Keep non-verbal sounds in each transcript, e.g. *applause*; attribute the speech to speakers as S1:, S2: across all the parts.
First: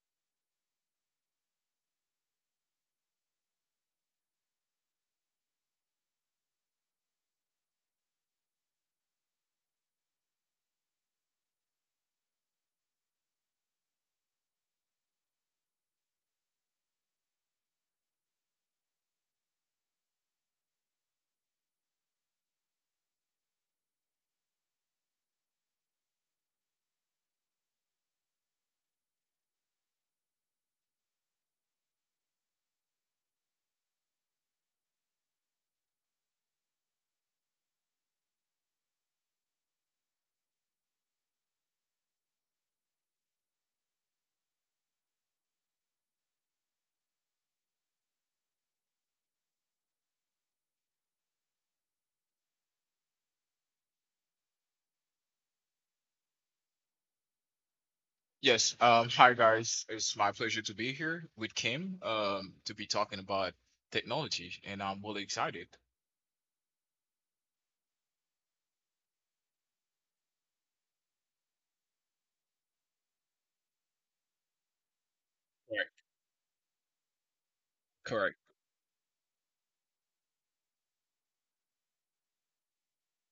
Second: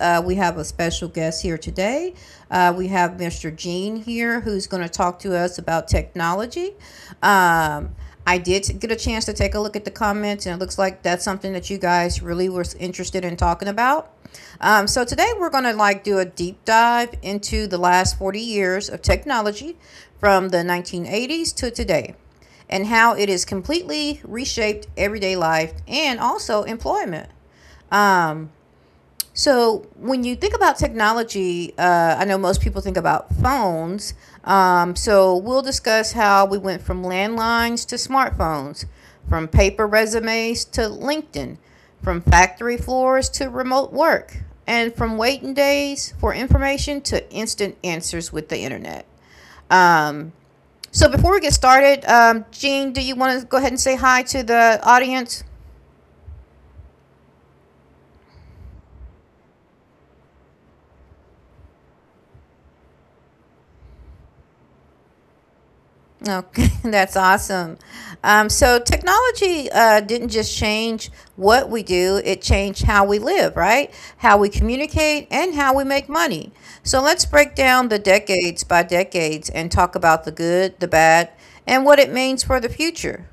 S1: We have a special guest here today. We have Mr. Gene here who's going to talk to us about technology. Um, I did get a chance to take a look at the comments, and it looks like that's something that you guys really were interested in talking about. So today we're going to like do a deep dive into the last 40 years of technology from the 1980s to today, and how it is completely reshaped everyday life and also employment. Um, so when you think about technology, I know most people think about phones. So we'll discuss how we went from landlines to smartphones, from paper resumes to LinkedIn, from factory floors to remote work, and from waiting days for information to instant answers with the internet. Um, so before we get started, Jean, do you want to go ahead and say hi to the audience?
S2: Yes. Hi, guys. It's my pleasure to be here with Kim to be talking about technology, and I'm really excited.
S1: Okay, *laughs* that's awesome. So technology didn't just change what we do; it changed how we live, right? How we communicate and how we
S2: Correct.
S1: make money. So let's break down the
S2: Correct.
S1: decades by decades and talk about the good, the bad, and what it means for the future.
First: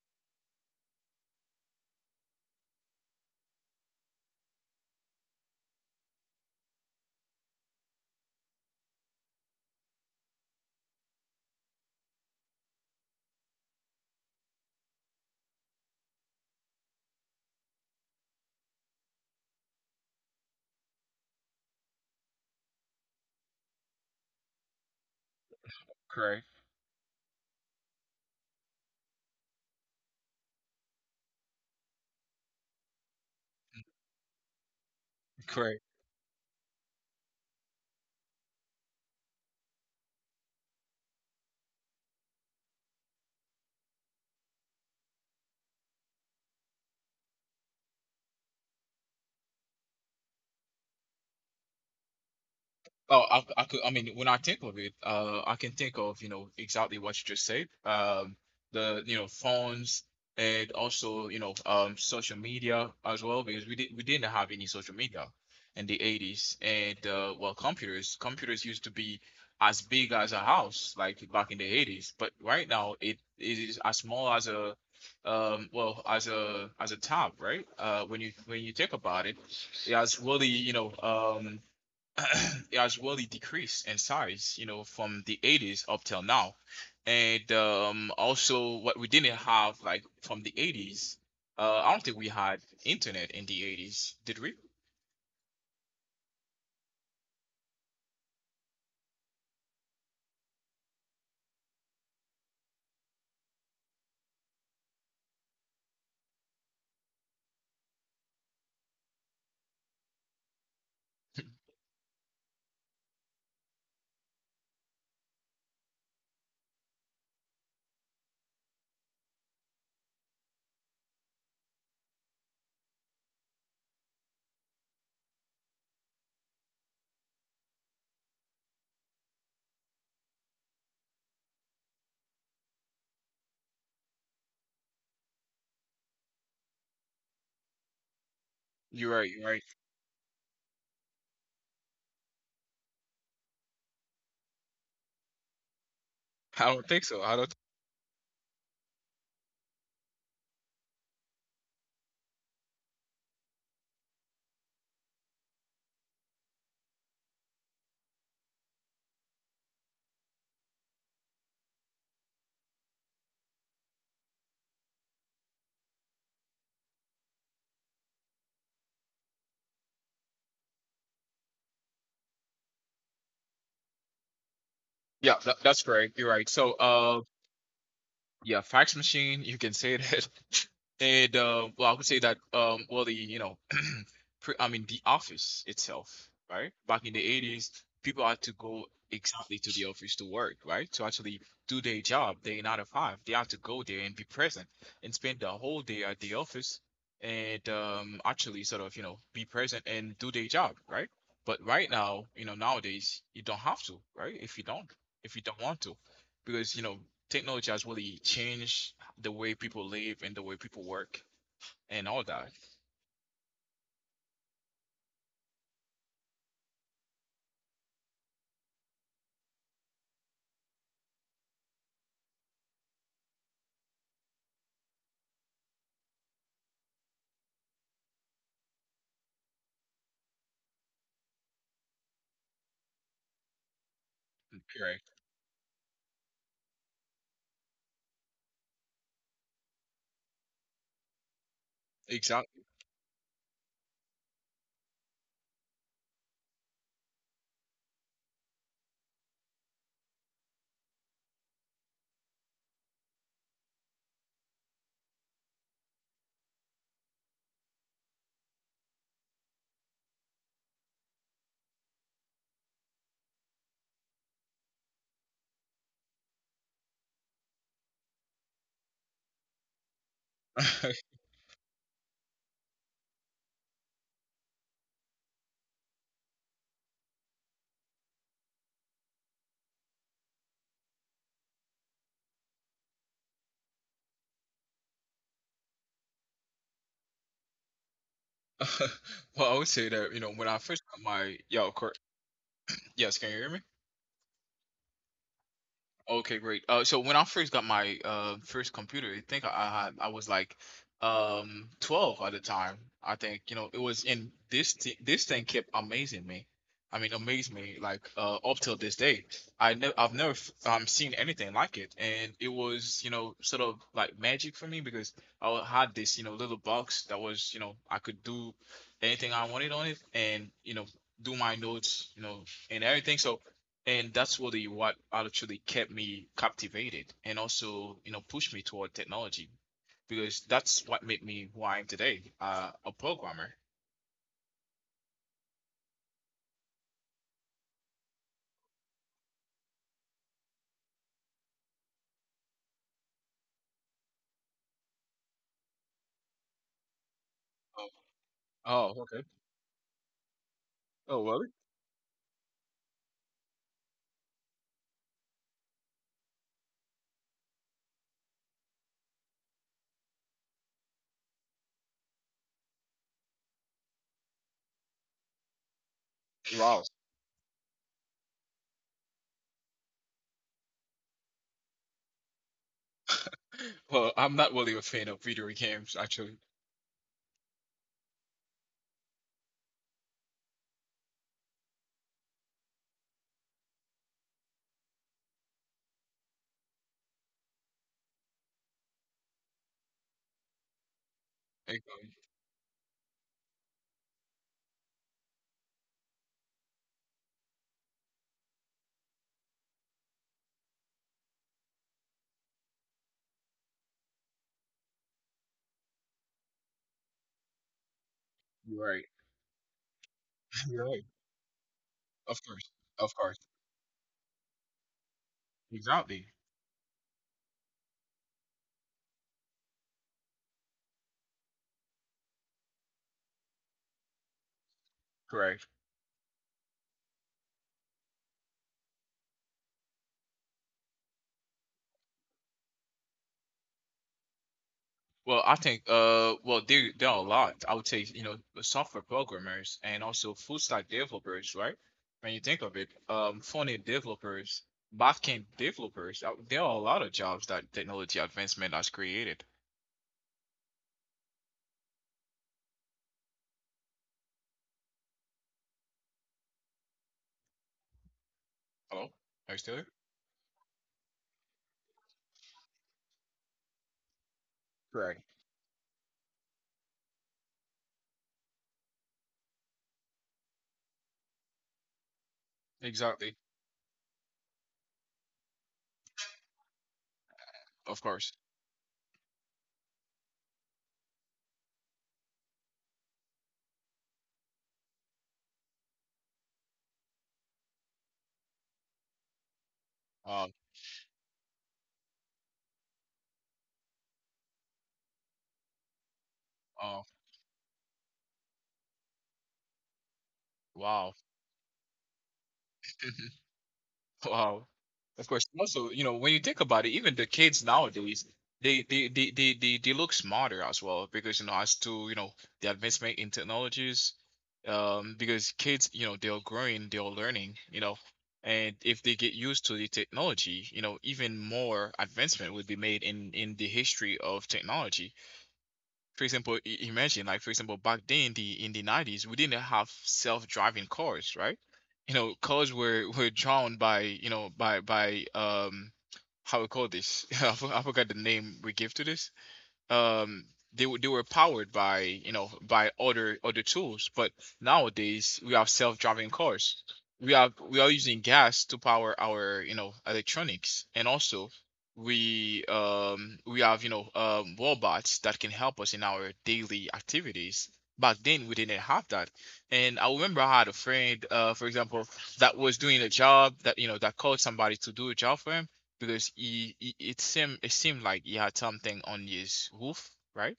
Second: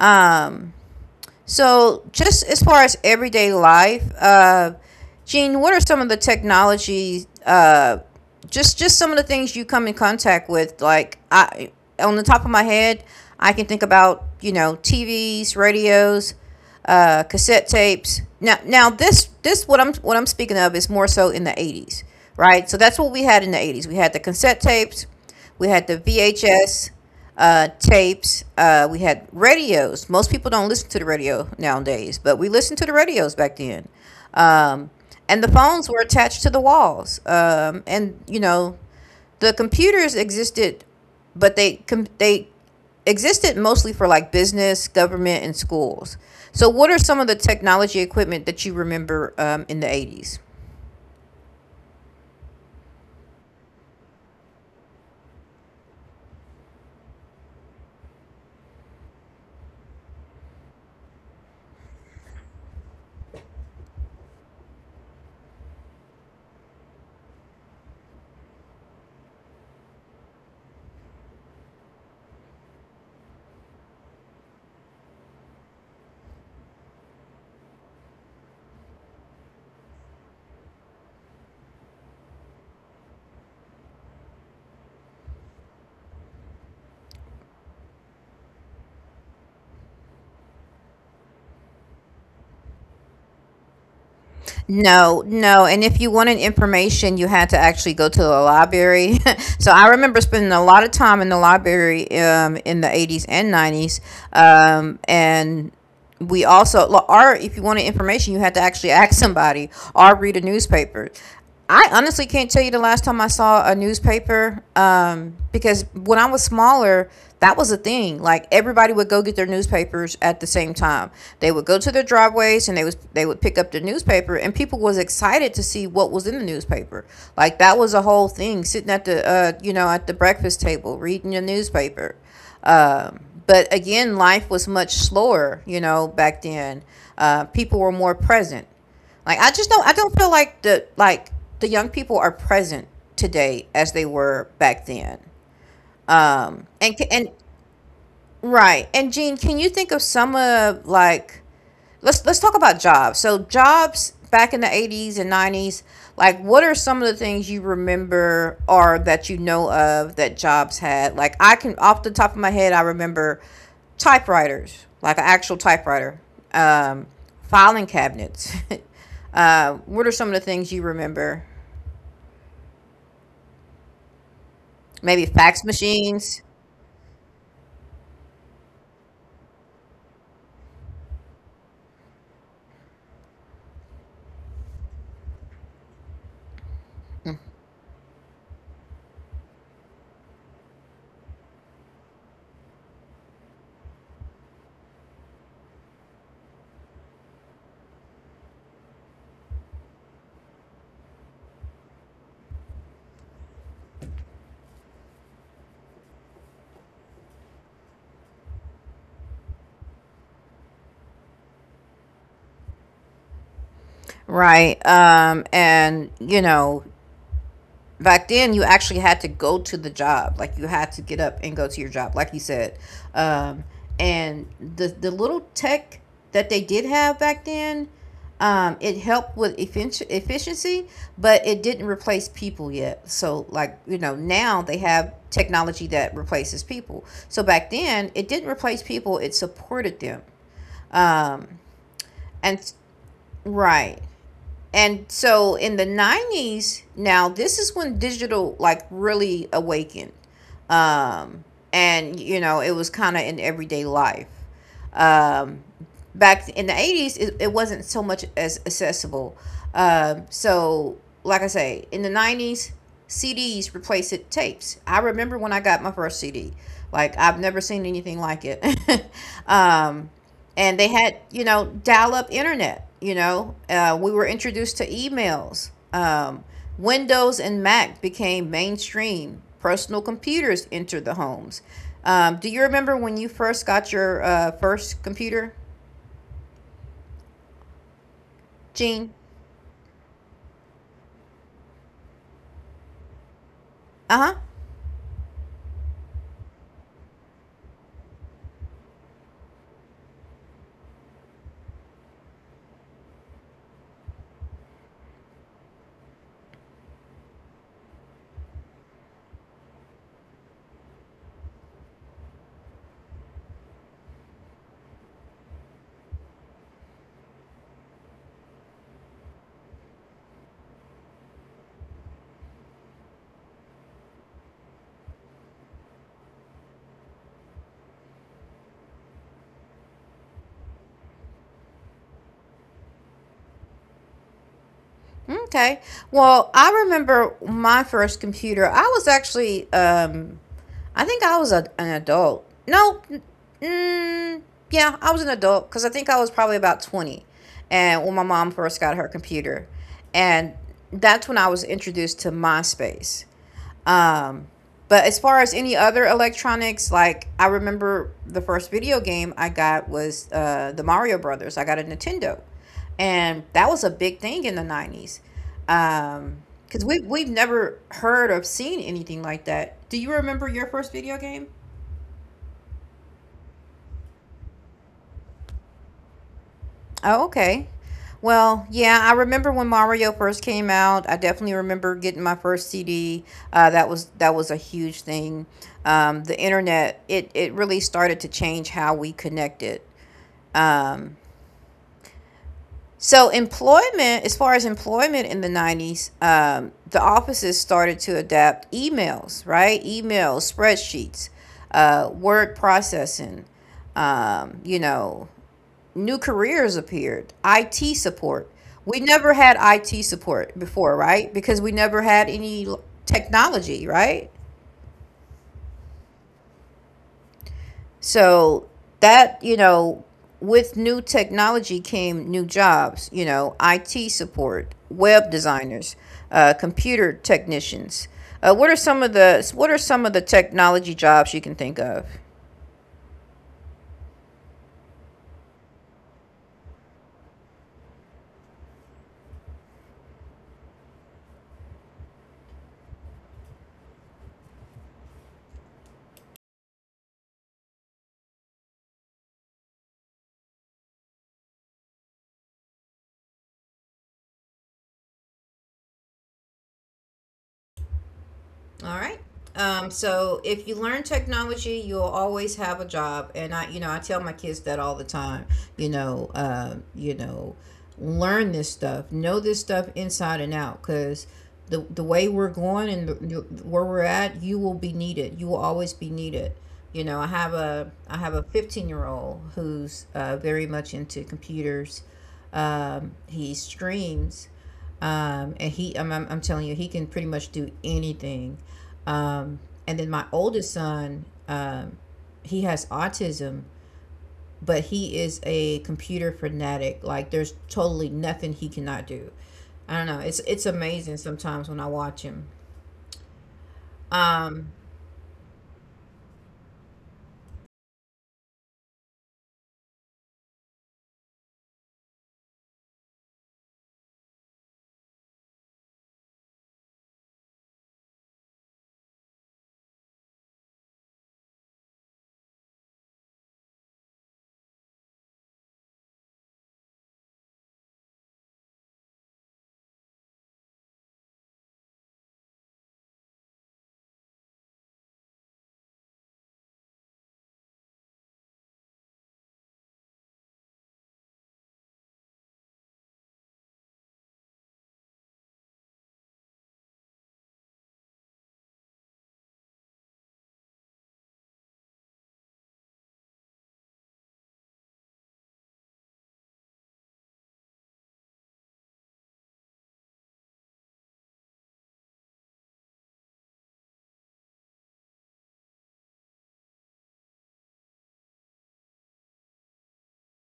S1: Um, So, just as far as everyday life, Gene, what are some of the technology? Just some of the things you come in contact with. Like I, on the top of my head, I can think about you know TVs, radios, cassette tapes. Now this what I'm speaking of is more so in the '80s, right? So that's what we had in the '80s. We had the cassette tapes, we had the
S2: Correct.
S1: VHS, tapes. We had radios. Most people don't listen to the radio nowadays, but we listened to the radios back then. Um, and the
S2: Correct.
S1: phones were attached to the walls. And you know, the computers existed, but they existed mostly for like business, government, and schools. So, what are some of the technology equipment that you remember in the 80s?
S2: Oh, I could. I mean, when I think of it, I can think of you know exactly what you just said. The phones and also you know social media as well because we didn't have any social media in the 80's and well computers used to be as big as a house like back in the 80's, but right now it is as small as a well as a tab, right? When you think about it, it has really you know *clears throat* as well, it decreased in size you know from the 80's up till now. And also what we didn't have like from the 80's, I don't think we had internet in the 80's, did we?
S1: No, no. And if you wanted information, you had to actually go to the library. *laughs* So I remember spending a lot of time in the library in the 80s and 90s. And we also, or if you wanted information, you had to actually ask somebody or read a newspaper. I honestly can't tell you the last time I saw a newspaper, because when I was smaller, that was a thing. Like, everybody would go get their newspapers at the same time. They would go to their driveways, and they would pick up the newspaper, and people was excited to see what was in the newspaper. Like, that was a whole thing, sitting at the you know, at the breakfast table reading your newspaper. um, but again, life was much slower, you know, back then. People were more present.
S2: you're right
S1: Like,
S2: you're
S1: I
S2: right
S1: just don't, I don't feel like the young people are present today as they were back then.
S2: *laughs* i don't
S1: And
S2: think
S1: c-
S2: so
S1: and
S2: i don't
S1: right. And Jean, can you think of some of like, let's talk about jobs. So jobs back in the 80s and 90s, like what are some of the things you remember or that you know of that jobs had? Like, I can, off the top of my head, I remember typewriters, like an actual typewriter. Um, filing cabinets. *laughs* What are some of the things you remember? Maybe
S2: Yeah, that,
S1: fax
S2: that's correct, you're right.
S1: machines,
S2: So yeah, fax machine, you can say that. *laughs* And well, I would say that well, the you know I mean, the office itself, right? Back in the 80's, people had to go exactly to the office to work, right? To actually do their job, their nine to five. They had to go there and be present and spend the whole day at the office. And actually sort of, you know, be present and do their job, right? But right now, you know, nowadays, you don't have to, right? If you don't want to, because, you know, technology has really changed the way people live and the way people work and all that.
S1: right? And you know, back then you actually had to go to the job. Like, you had to get up and go to your job like you said. Um and the the little tech that they did have back then, it helped with efficiency, but it didn't replace people yet. So like, you know, now they
S2: Correct.
S1: have technology that replaces people, so back then it didn't replace people, it supported them. Um
S2: Exactly.
S1: and Right. And so in the 90s, now this is when digital like really awakened. Um, and, you know, it was kind of in everyday life. Um, back in the 80s, it wasn't so much as accessible. So, like I say, in the 90s, CDs replaced it tapes. I remember when I got my first CD. Like, I've never seen anything like it. *laughs* um, and they
S2: *laughs*
S1: had you know dial-up internet, you know. We were introduced to emails. Windows and Mac became mainstream, personal computers entered the homes. Do you remember when you first got your first computer, Gene?
S2: *laughs* Well, I would say that you know when I first got my yo, Kurt, yes, can you hear me?
S1: Uh-huh.
S2: Okay, great. So when I first got my first computer, I think I was like 12 at the time. I think you know it was in this thing kept amazing me. I mean, amazed me like up till this day. I've never seen anything like it, and it was you know sort of like magic for me because I had this you know little box that was you know I could do anything I wanted on it, and you know do my notes, you know, and everything. So and that's really what actually kept me captivated and also you know pushed me toward technology because that's what made me who I am today, a programmer.
S1: Okay, well, I remember my first computer. I was actually I think I was a, an adult. No, mm, yeah, I was an adult, because I think I was probably about 20,
S2: Oh,
S1: and when my mom first
S2: oh,
S1: got her
S2: okay.
S1: computer. And
S2: Oh,
S1: that's
S2: really?
S1: when I was introduced to MySpace. Um, but as far as any other electronics, like, I remember the first video game I got was the Mario Brothers. I got a Nintendo, and that was a big thing in the 90s.
S2: Wow.
S1: Because
S2: *laughs*
S1: we we've never heard or seen anything like that. Do you remember your first video game?
S2: Well, I'm not really a fan of video games actually.
S1: Oh, okay. Well, yeah, I remember when Mario first came out. I definitely remember getting my first CD. That was a huge thing. The internet, it really started to change how we connected. Um,
S2: Okay.
S1: so employment, as far as employment in the '90s, the offices started to adapt emails, right? Emails, spreadsheets, word processing. You know, new careers appeared, IT support.
S2: You're right.
S1: We never had IT
S2: *laughs*
S1: support
S2: You're right.
S1: before, right? Because we never had
S2: Of course.
S1: any
S2: Of course.
S1: technology, right?
S2: Exactly.
S1: So that, you know, with new technology came new jobs, you know, IT support, web
S2: Correct.
S1: designers, computer technicians. What are some of the technology jobs you can think of?
S2: Well, I think well there are a lot. I would say, you know, software programmers and also full stack developers, right? When you think of it, front end developers, backend developers, there are a lot of jobs that technology advancement has created.
S1: All
S2: Hello?
S1: right.
S2: Are you still here?
S1: So if you learn technology, you'll always have a job. And I, you know, I tell my kids that all the
S2: Correct.
S1: time. You know, learn this stuff, know this stuff inside and out, because the way we're going, and
S2: Exactly.
S1: the, where we're at, you will be needed. You will always be needed. You know, I have a
S2: Of
S1: I
S2: course.
S1: have a 15-year-old who's very much into computers. He streams, and I'm telling you, he can pretty much do anything. um, and then my
S2: Um
S1: oldest son, he has autism, but he is a computer
S2: uh
S1: fanatic. Like, there's totally nothing he cannot do. I don't know, it's
S2: wow.
S1: amazing sometimes when I watch him.
S2: *laughs* Wow.
S1: um,
S2: Of course. Also, you know, when you think about it, even the kids nowadays, they look smarter as well because you know as to you know the advancement in technologies, because kids you know they're growing, they're learning, you know, and if they get used to the technology, you know, even more advancement would be made in the history of technology. For example, imagine like for example back then in the 90's we didn't have self-driving cars, right? You know, cars were drawn by, you know, by how we call this. *laughs* I forgot the name we give to this. um they were powered by you know by other tools, but nowadays we have self-driving cars. We are using gas to power our you know electronics, and also we have you know robots that can help us in our daily activities. Back then, we didn't have that. And I remember I had a friend, for example, that was doing a job that you know that called somebody to do a job for him because he it seemed like he had something on his roof, right?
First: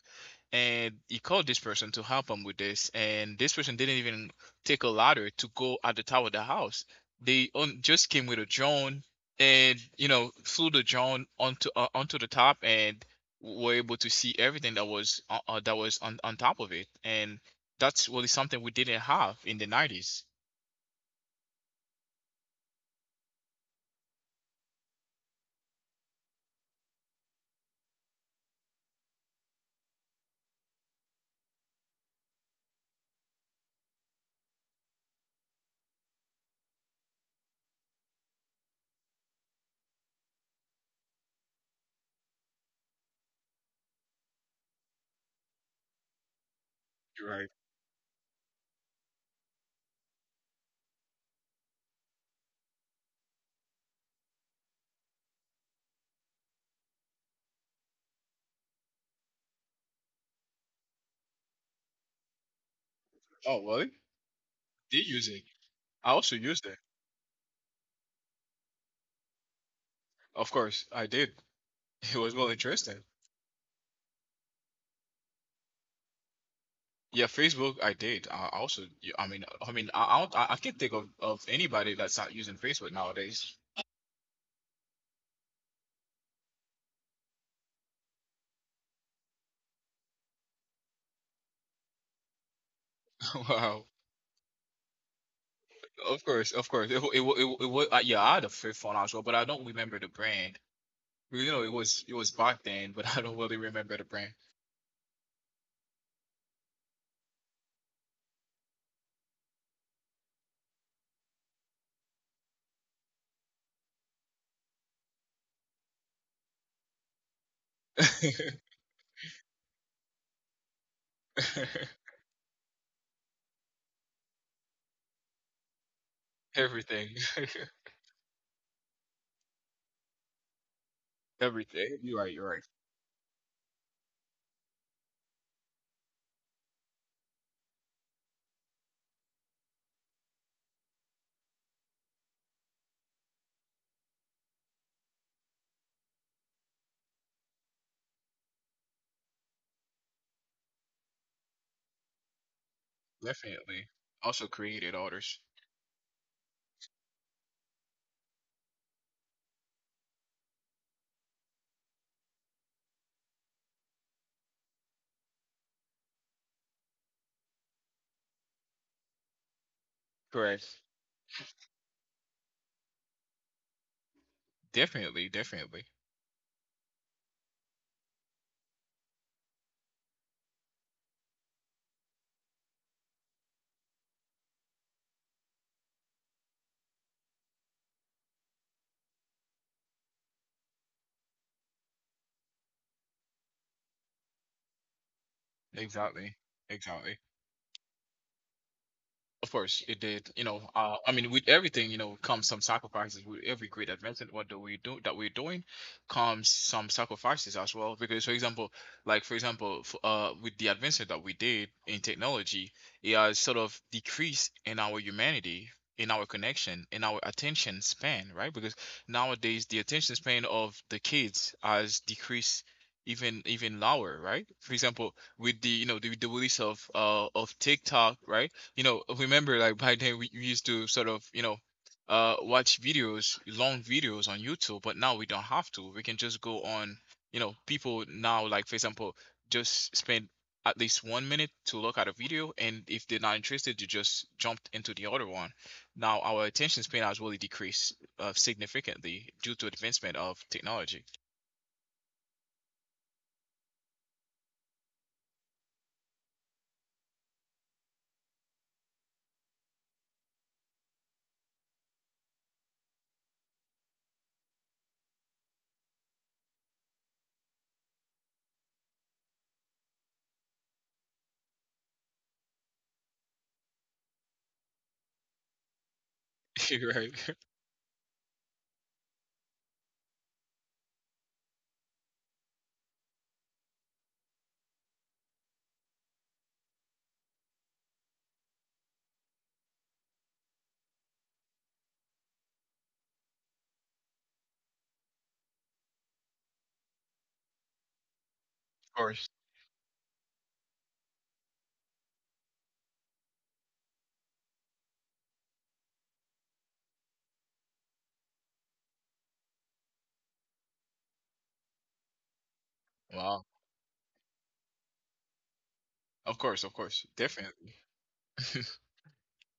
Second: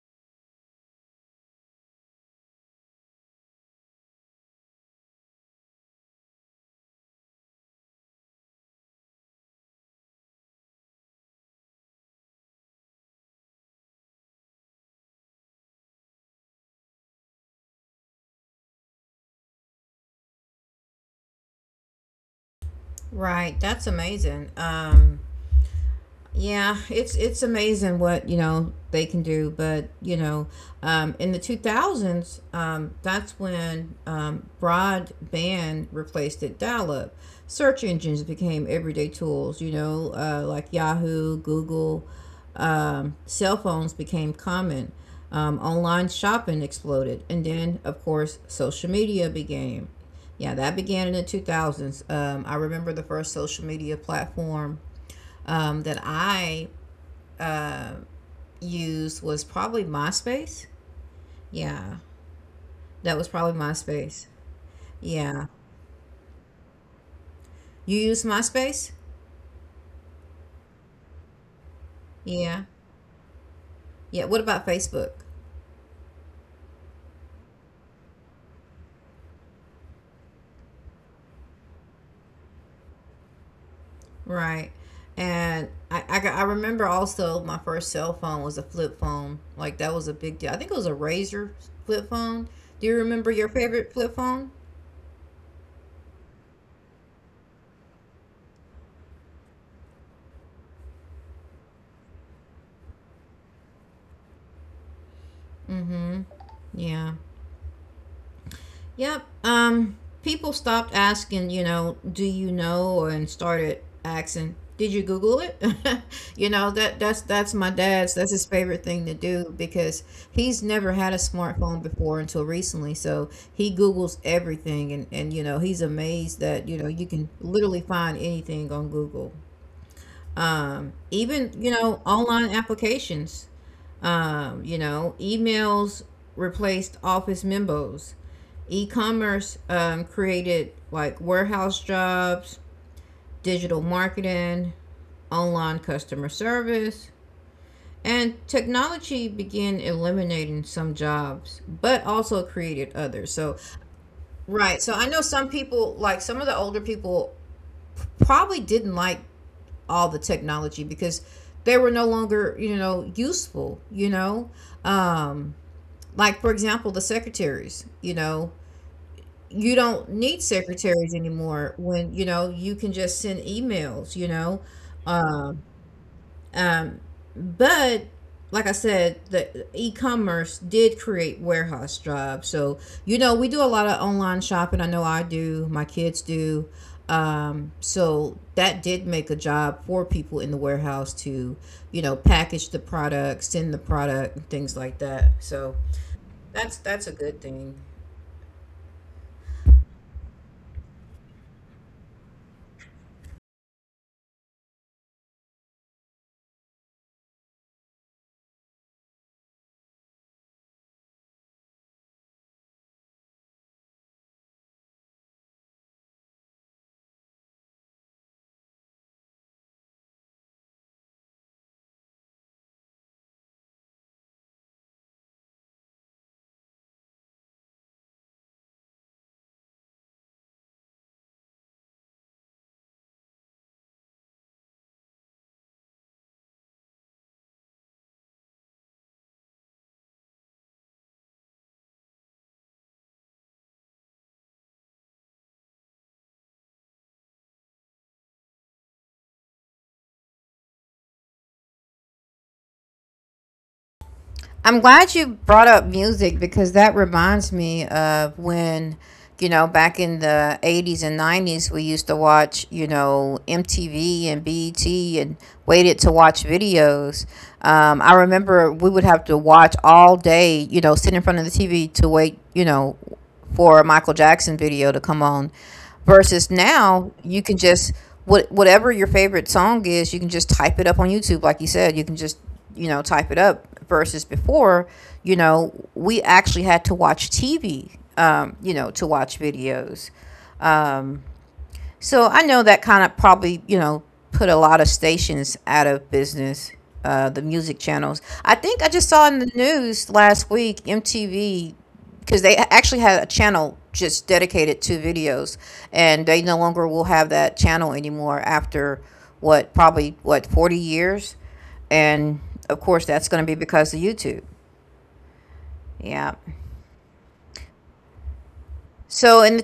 S2: And he called this person to help him with this, and this person didn't even take a ladder to go at the top of the house. Just came with a drone and you know flew the drone onto the top, and were able to see everything that was on top of it. And that's really something we didn't have in the 90's.
S1: right, that's amazing. Yeah, it's amazing what you know they can do, but you know, in the two thousands, that's when broadband replaced it. Dial-up search engines became everyday tools. You know, like Yahoo, Google, cell phones became common. Online shopping exploded,
S2: You're
S1: and
S2: right.
S1: then of course social media began. Yeah, that began in the two thousands. I remember the first social media platform that I uh, used was probably MySpace. Yeah, that was probably
S2: Oh, really?
S1: MySpace.
S2: Did use it?
S1: Yeah.
S2: I also used it.
S1: You use MySpace?
S2: Of course, I did. It was more
S1: Yeah.
S2: interesting.
S1: Yeah. What about Facebook?
S2: Yeah, Facebook. I did. I also. Yeah, I mean. I mean. I I can't think of anybody that's not using Facebook nowadays.
S1: Right. And I remember also my first cell phone was a flip phone. Like, that was a big deal. I think it was a Razor flip phone. Do you remember
S2: *laughs*
S1: your
S2: Wow.
S1: favorite flip phone?
S2: Of course. Of course. It. Wa- It. Wa- It. Wa- it wa- Yeah. I had a flip phone as well, but I don't remember the brand. You know, it was. It was back then, but *laughs* I don't really remember the brand.
S1: Mm-hmm. Yeah. Yep. People stopped asking, you know, do you know, and started asking, did you Google it? *laughs* You know, that's my dad's. That's his
S2: *laughs*
S1: favorite thing to do, because he's never had a smartphone before until recently. So he Googles everything, and you know, he's amazed that you know you
S2: Everything.
S1: can
S2: *laughs*
S1: literally find anything on Google. Even you
S2: Everything.
S1: know,
S2: You're right. You're
S1: online
S2: right.
S1: applications. You know, emails replaced office memos, e-commerce created like warehouse jobs, digital marketing, online customer service, and technology began eliminating some jobs but also created others. So
S2: Definitely. Also
S1: right,
S2: created
S1: so I know
S2: orders.
S1: some people, like some of the older people probably didn't like all the technology because they were no longer, you know, useful, you know. um like for example, the secretaries, you know, you don't need
S2: Correct.
S1: secretaries anymore when you know you can just send emails, you know.
S2: Definitely.
S1: um,
S2: Definitely.
S1: um but like I said, the e-commerce did create warehouse jobs. So you know, we do a lot of online shopping. I know I do, my kids do. Um, so that did make a job for people in the warehouse to, you know, package the product, send the product and things like that. So
S2: Exactly.
S1: that's a
S2: Exactly.
S1: good thing.
S2: Of course, it did. You know, I mean, with everything, you know, comes some sacrifices. With every great advancement, what do we do that we're doing, comes some sacrifices as well. Because, for example, like for example, f with the advancement that we did in technology, it has sort of decreased in our humanity, in our connection, in our attention span, right? Because nowadays the attention span of the kids has decreased even lower, right? For example, with the you know the release of TikTok, right? You know, remember like back then we used to sort of you know watch videos, long videos on YouTube, but now we don't have to. We can just go on. You know, people now like for example just spend at least 1 minute to look at a video, and if they're not interested, you just jumped into the other one. Now our attention span has really decreased significantly due to advancement of technology.
S1: I'm glad you brought up music because that reminds me of when, you know, back in the 80s and 90s, we used to watch, you know, MTV and BET and waited to watch videos. I remember we would have to watch all day, you know, sit in front of the TV to wait, you know, for a Michael Jackson video to come on versus
S2: *laughs*
S1: now
S2: Right. Of
S1: you can just whatever your favorite song is, you can just type it up on YouTube. Like you said, you can just, you know, type it up versus before, you know, we actually had to watch TV, you know, to watch videos. So I know that kind of probably, you know, put a lot of stations out of business, the music channels. I think I just saw
S2: course.
S1: in the news last week MTV, because they actually had a channel just dedicated to videos, and they no longer will have that channel anymore after what, probably, what, 40 years? And of course, that's going to
S2: Wow,
S1: be because of YouTube. Yeah.
S2: of course, of course, definitely. *laughs*
S1: So in the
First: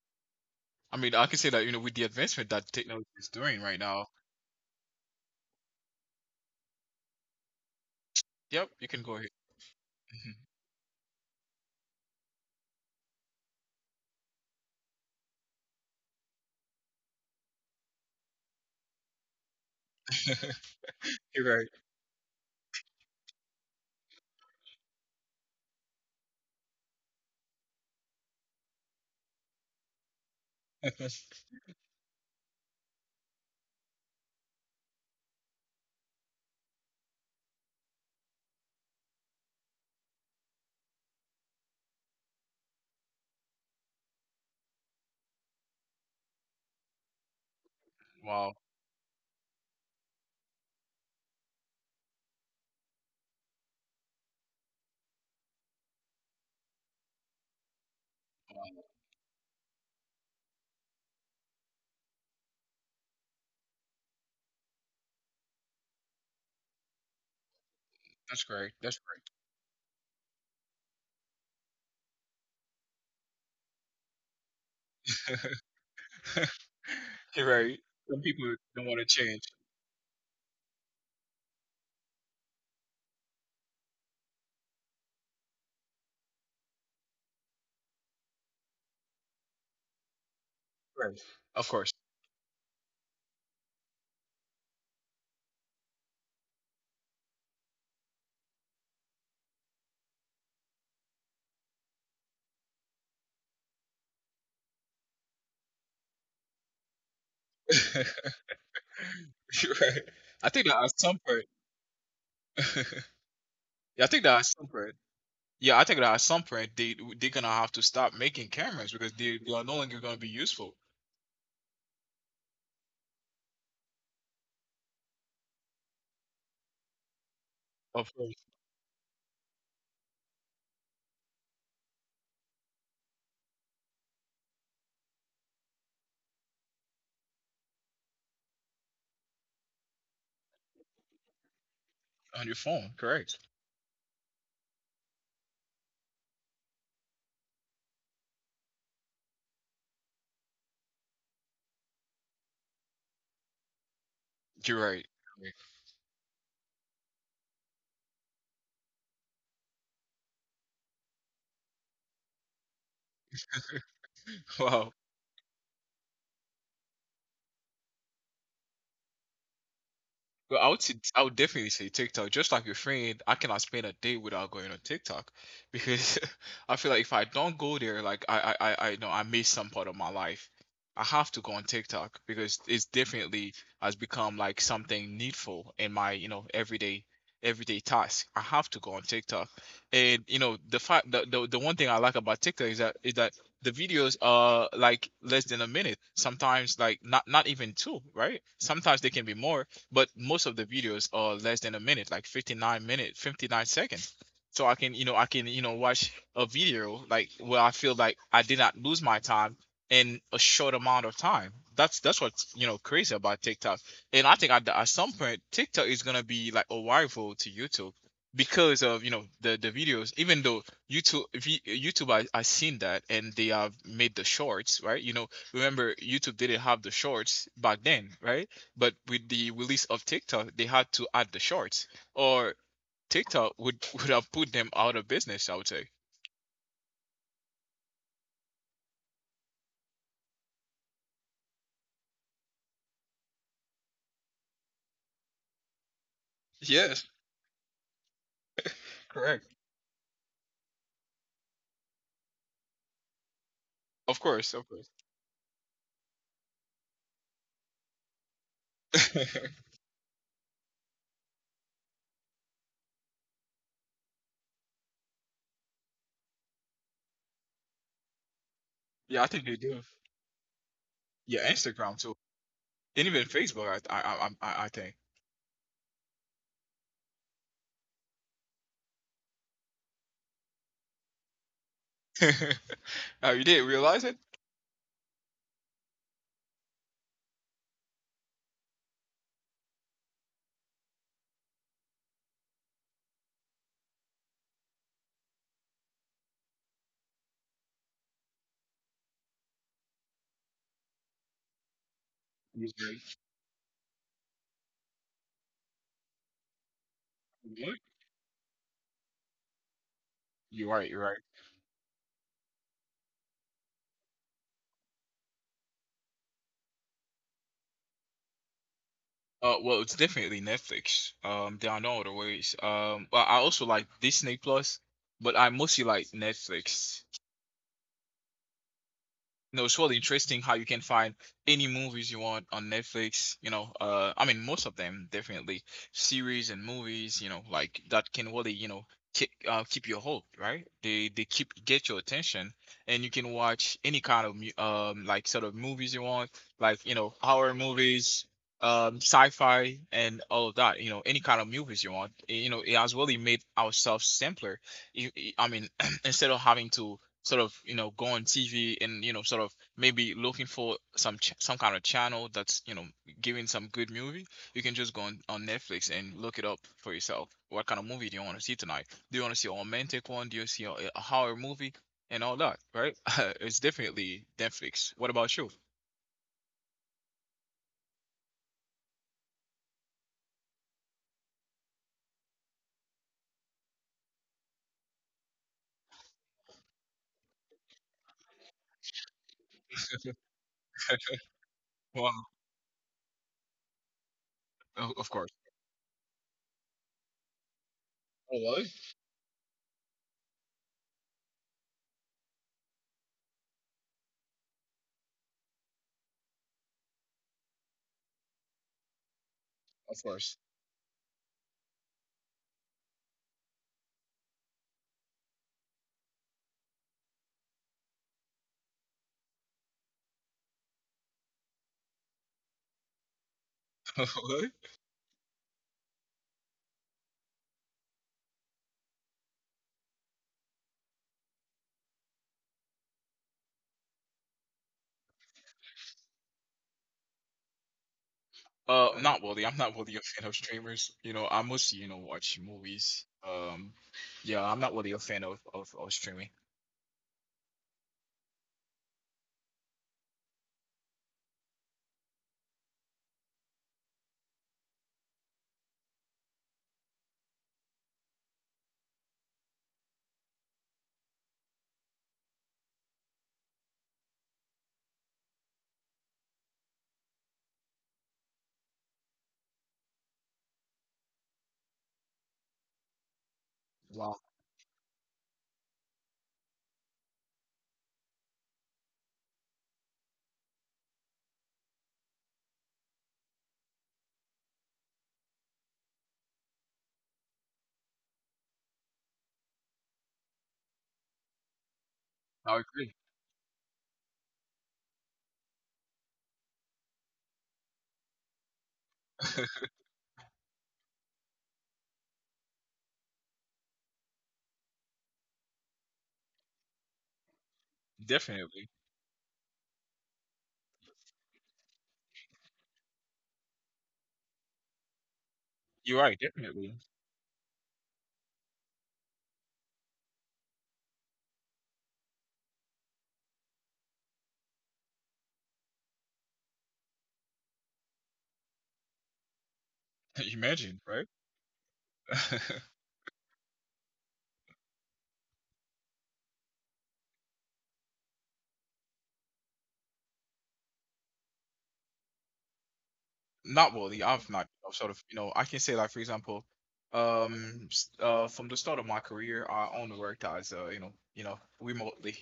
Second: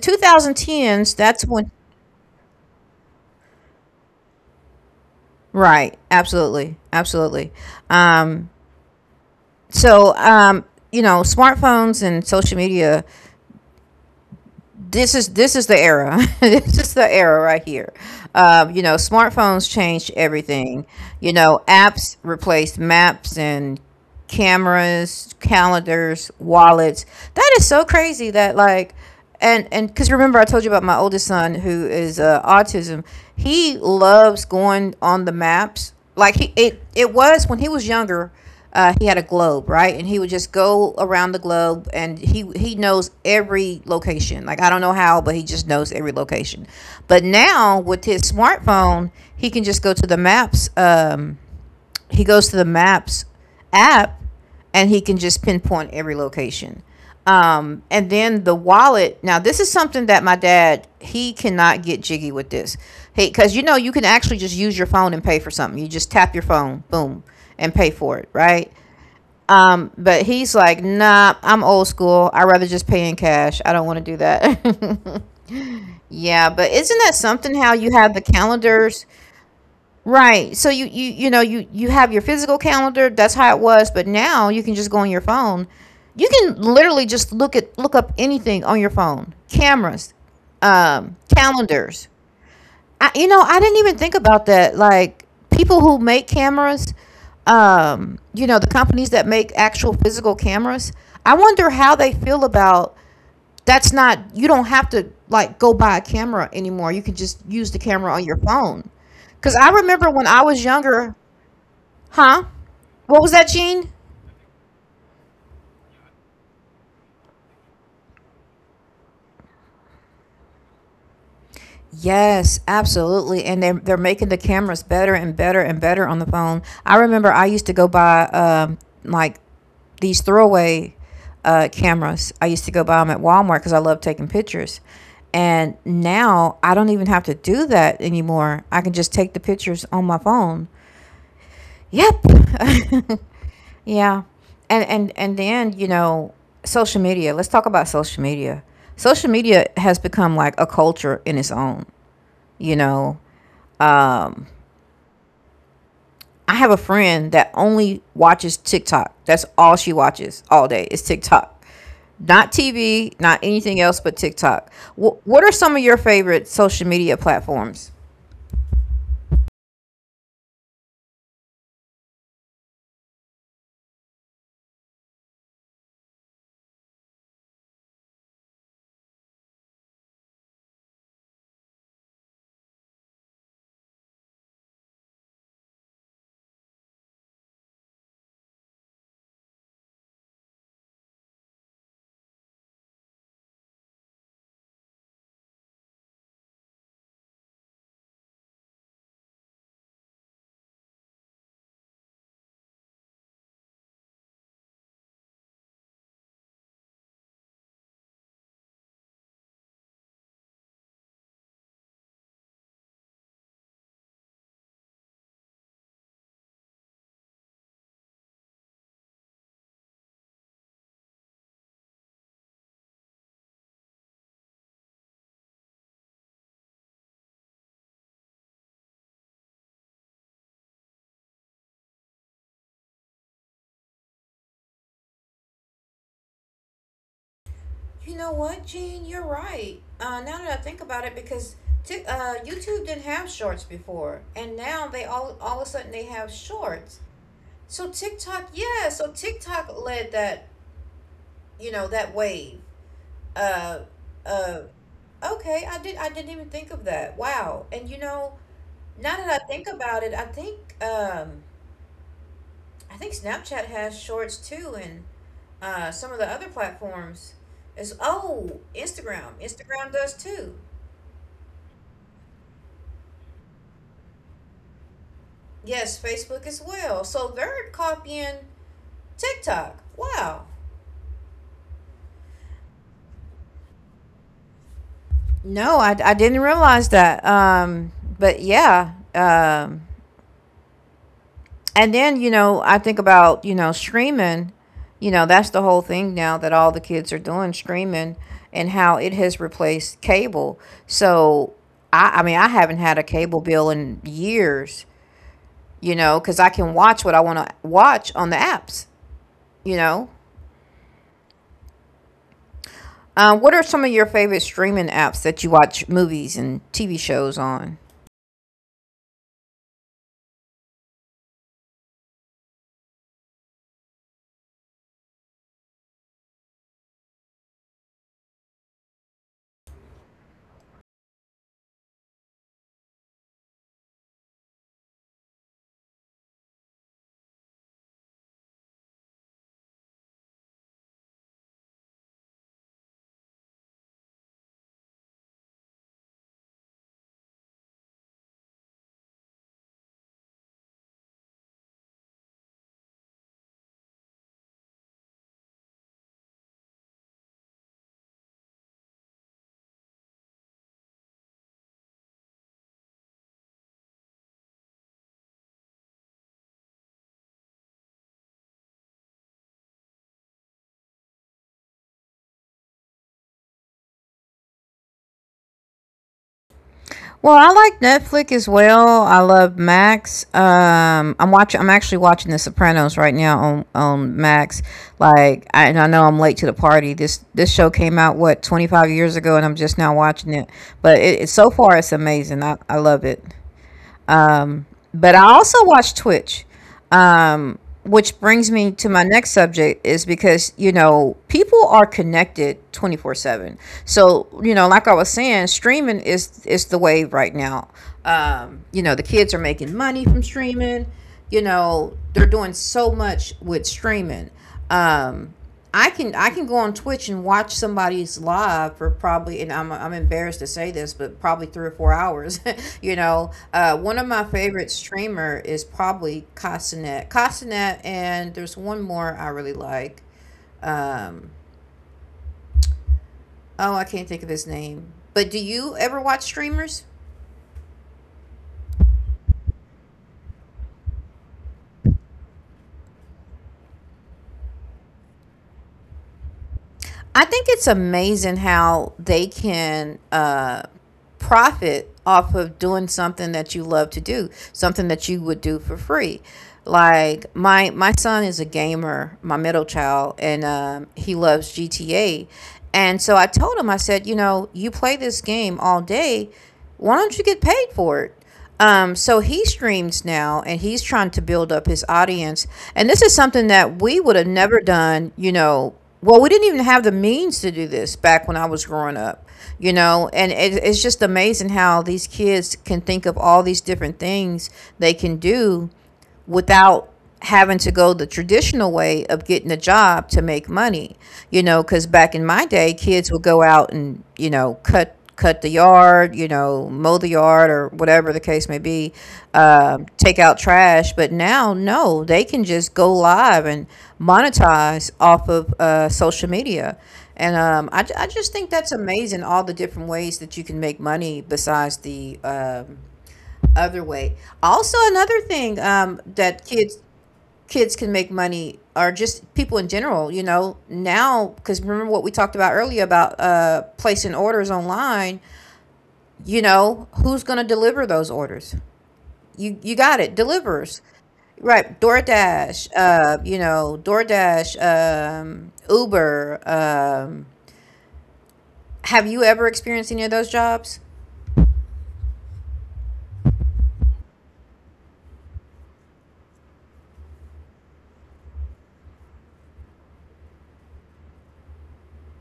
S2: I mean,
S1: 2010s,
S2: I can
S1: that's
S2: say that
S1: when.
S2: you know with the advancement that technology is doing right now.
S1: Right. Absolutely. Absolutely. Um,
S2: Yep, you can go ahead.
S1: so
S2: Mhm.
S1: you know, smartphones and social media, this is the era. *laughs* This is the era right here. Um, you know, smartphones changed
S2: *laughs*
S1: everything. You
S2: You're
S1: know,
S2: right.
S1: apps replaced maps and cameras, calendars, wallets. That is so crazy that, like, and because remember I told you about my oldest
S2: *laughs*
S1: son who is, autism. He loves going on the maps. Like, he, it was when he was younger. He had a globe, right? And he would just go around the globe, and he knows every location. Like, I don't know how, but he just knows every location. But now with his
S2: Wow,
S1: smartphone, he can just go to the maps. He goes to the maps app, and he can just pinpoint every location. And then the wallet. Now, this is something that my dad, he cannot get jiggy with this. Hey, because you know, you can actually just use your phone and pay for something. You just tap your phone, boom, and pay for it,
S2: that's
S1: right?
S2: great. That's
S1: But he's like, nah, I'm old school. I rather just pay in cash. I don't want to do that. *laughs*
S2: great.
S1: Yeah, but isn't that
S2: *laughs* You're
S1: something? How
S2: right.
S1: you have the
S2: Some people don't want
S1: calendars.
S2: to change.
S1: Right. So you know you have your physical calendar. That's how it was, but now you can just go on your phone. You can literally just look up anything on your phone. Cameras,
S2: Right. Of course.
S1: calendars. I, you know, I didn't even think about that. Like, people who make cameras, you know, the companies that make actual physical cameras. I wonder how they feel about, that's not, you don't have to like go buy a camera anymore. You can just use the camera on
S2: *laughs*
S1: your phone. Cuz
S2: You're
S1: I
S2: right.
S1: remember when I
S2: I think
S1: was
S2: that at some
S1: younger,
S2: point.
S1: huh?
S2: *laughs*
S1: What was that, Gene?
S2: Yeah, I think that at some point. Yeah, I think that at some point they're gonna have to stop making cameras because they are no longer gonna be useful.
S1: Yes, absolutely. And they're making the cameras better and better and better on the phone. I remember I used to go
S2: Of
S1: buy,
S2: course,
S1: like these throwaway cameras. I used to go buy them at Walmart because I love taking pictures. And now I don't even have to do that anymore. I can just take the pictures on my phone.
S2: on your phone.
S1: Yep.
S2: Correct.
S1: *laughs* Yeah. And then, you know, social media. Let's talk about social media. Social media has become like a culture in its own, you know. Um,
S2: You're right. Correct.
S1: I have a friend that only watches TikTok. That's all she watches all day. It's TikTok. Not TV, not anything else but
S2: *laughs*
S1: TikTok.
S2: Wow.
S1: What are some of your favorite social media platforms?
S2: Well, I would say, I would definitely say TikTok. Just like your friend, I cannot spend a day without going on TikTok because *laughs* I feel like if I don't go there, like I know I miss some part of my life. I have to go on TikTok because it's definitely has become like something needful in my, you know, everyday, everyday task. I have to go on TikTok, and you know, the fact, the one thing I like about TikTok is that the videos are like less than a minute. Sometimes like not even two, right? Sometimes they can be more, but most of the videos are less than a minute, like 59 minutes 59 seconds. So I can you know I can you know watch a video like where I feel like I did not lose my time in a short amount of time. That's what's you know crazy about TikTok. And I think at some point TikTok is going to be like a rival to YouTube because of you know the videos, even though YouTube I seen that, and they have made the shorts, right? You know, remember YouTube didn't have the shorts back then, right? But with the release of TikTok, they had to add the shorts, or TikTok would *laughs* would have put them out of business, I would say.
S1: You know what, Gene? You're right. Now that I think about it, because Tik YouTube didn't have shorts before, and now they all of a sudden they have
S2: Yes,
S1: shorts. So TikTok, yeah. So
S2: correct.
S1: TikTok led that, you know, that wave. Uh,
S2: Of course, of
S1: uh,
S2: course.
S1: okay. I did. I didn't even think of that. Wow. And you know, now that I
S2: *laughs*
S1: think about it, I think Snapchat has shorts too, and some of the other platforms. Is, oh,
S2: Yeah, I
S1: Instagram.
S2: think they do.
S1: Instagram does too.
S2: Yeah, Instagram too, and even Facebook. I think.
S1: Yes, Facebook as well. So they're copying TikTok. Wow.
S2: *laughs* Oh, you didn't realize it?
S1: No, I didn't realize that. But yeah. And then, you know, I think about, you know, streaming. You know, that's the whole thing now, that all the kids are doing streaming and how it has replaced cable. So, I mean, I
S2: You're
S1: haven't had a cable bill in years, you know, because I can watch what I want to
S2: right.
S1: watch on the apps, you know.
S2: You're right. You're right.
S1: What are some of your favorite streaming apps that you watch movies and TV shows on?
S2: Well, it's definitely Netflix. There are no other ways. But I also like Disney Plus, but I mostly like Netflix. No, it's really interesting how you can find any movies you want on Netflix. I mean, most of them definitely series and movies. You know, like that can really keep keep your hope, right? They keep get your attention, and you can watch any kind of like sort of movies you want, like you know horror movies, sci-fi, and all of that. You know, any kind of movies you want. You know, it has really made ourselves simpler. I mean, *clears throat* instead of having to sort of go on TV and sort of maybe looking for some kind of channel that's giving some good movie, you can just go on Netflix and look it up for yourself. What kind of movie do you want to see tonight? Do you want to see a romantic one? Do you see a horror movie and all that? Right? *laughs* It's definitely Netflix. What about you?
S1: Well, I like Netflix as well. I love Max. I'm actually watching The Sopranos right now on Max. Like, I, and I know I'm late to the party. This show came out, what, 25 years ago, and I'm just now watching it. But it,
S2: *laughs*
S1: it so far, it's
S2: Well,
S1: amazing. I love it.
S2: of
S1: But I
S2: course.
S1: also watch Twitch, um, which
S2: Oh,
S1: brings
S2: really?
S1: me to my next subject, is because you know, people are connected 24/7. So you know, like I was saying, streaming is the wave right now. You know, the kids are making
S2: Of
S1: money from
S2: course.
S1: streaming. You know, they're doing so much with streaming. Um, I can go on Twitch and watch somebody's live for probably, and I'm embarrassed to say this, but probably 3 or 4 hours. *laughs* You know, uh, one of
S2: *laughs*
S1: my
S2: Really?
S1: favorite streamer is probably Castanet. Castanet, and there's one more I really like. Um, oh, I can't think of his name. But do you ever watch streamers?
S2: Not worthy. I'm not worthy a fan of streamers. I mostly, watch movies. Yeah, I'm not really a fan of of streaming.
S1: I think it's amazing how they can, profit off of doing something that you love to do, something that you would do for free. Like, my son is a gamer, my middle child, and he loves GTA. And so I told him, I said, you know, you play this game all day. Why don't you get paid for it? So he streams now, and he's trying to build up his audience. And this is something that we would
S2: Wow,
S1: have never done, you know. Well, we didn't even have the means to do this back when I was growing up, you know. And it's just amazing how these kids can think of all these different things they can do without having to go the traditional way of getting a job to make money, you know, because back in my
S2: I
S1: day,
S2: agree.
S1: kids would go out and, you know, cut the yard, you know, mow the yard or whatever the case may be,
S2: *laughs*
S1: take out trash. But now, no, they can just go live and monetize off of, social media. And I just think
S2: Definitely.
S1: that's amazing, all the different ways that you can make money besides the other way. Also, another thing,
S2: You're right,
S1: that
S2: definitely.
S1: kids, kids can make money, or just people in general. You know, now because remember what we talked about earlier about, placing orders online. You know, who's going to deliver those orders? You got it.
S2: *laughs*
S1: Delivers.
S2: Imagine, right?
S1: Right, DoorDash,
S2: *laughs*
S1: you know, DoorDash, Uber. Have you ever experienced any of those jobs?
S2: Not really. I've not I've sort of I can say like for example, from the start of my career, I only worked as remotely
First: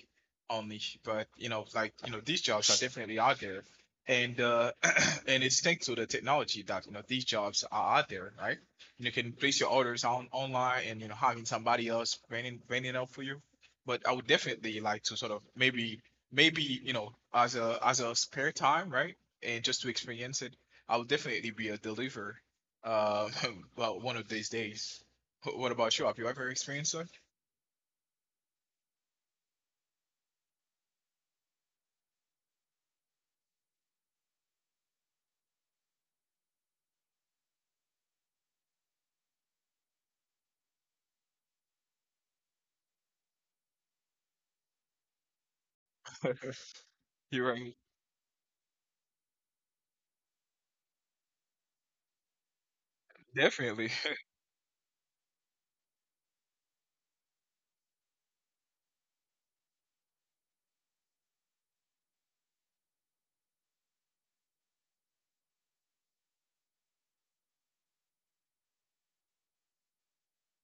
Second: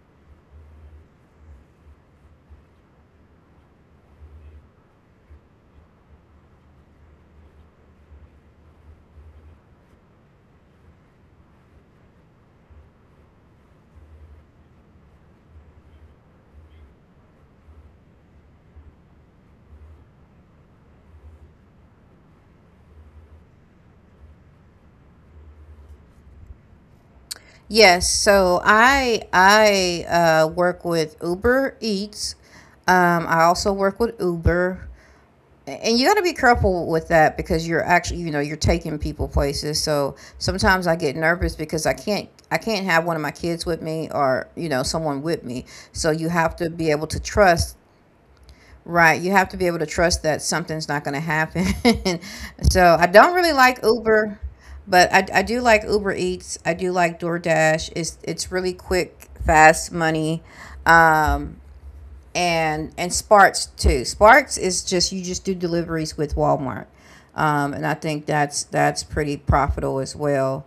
S2: only, but like these jobs are definitely out there, and *clears throat* and it's thanks to the technology that these jobs are out there, right? You can place your orders on online and having somebody else bringing it up for you. But I would definitely like to sort of maybe as a spare time, right? And just to experience it I will definitely be a deliver. Uh, *laughs* well, one of these days. What about you? Have you ever experienced that?
S1: Yes, so I work with Uber Eats. I also work with Uber. And you got to be careful with that because you're actually, you know, you're taking people places. So sometimes I get nervous because I can't have one of my kids with me or you know, someone with me. So you have to be able to
S2: You're
S1: trust.
S2: right.
S1: Right. You have to be able to trust that something's not going to happen. *laughs* So I don't really like
S2: Definitely, *laughs*
S1: Uber, but I do like Uber Eats. I do like DoorDash. It's really quick, fast money. And Sparks too. Sparks is, just you just do deliveries with Walmart. And I think that's pretty profitable as well.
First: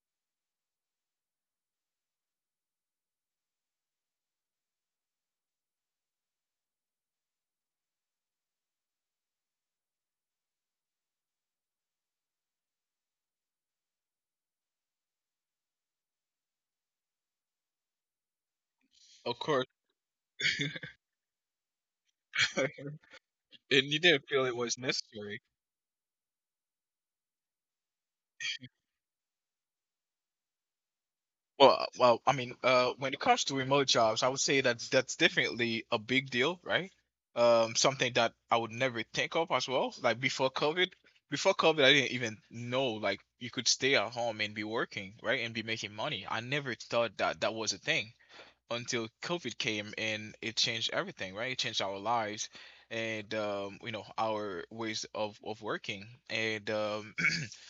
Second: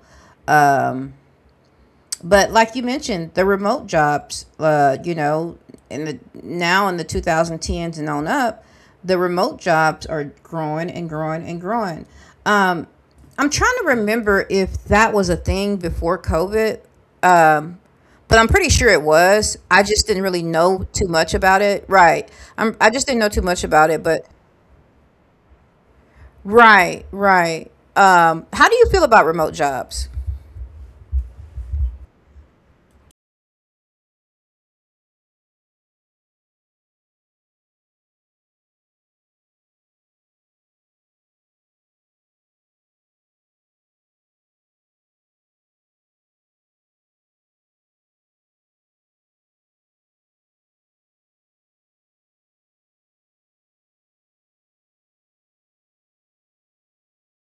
S1: But like you mentioned, the remote jobs, you know, in the now in the 2010s and on up, the remote jobs are growing and growing and growing. Um, I'm trying to remember if that was a thing before COVID, but I'm pretty sure it
S2: of
S1: was.
S2: course.
S1: I just didn't really know too much about it. Right. I'm, I just didn't know too
S2: *laughs*
S1: much
S2: And
S1: about
S2: you
S1: it,
S2: didn't
S1: but
S2: feel it was necessary.
S1: right, right. How do you feel about remote jobs?
S2: Well, I mean, when it comes to remote jobs, I would say that that's definitely a big deal, right? Something that I would never think of as well. Like before COVID, I didn't even know like you could stay at home and be working, right, and be making money. I never thought that that was a thing. Until COVID came and it changed everything, right? It changed our lives and you know our ways of working and *clears throat*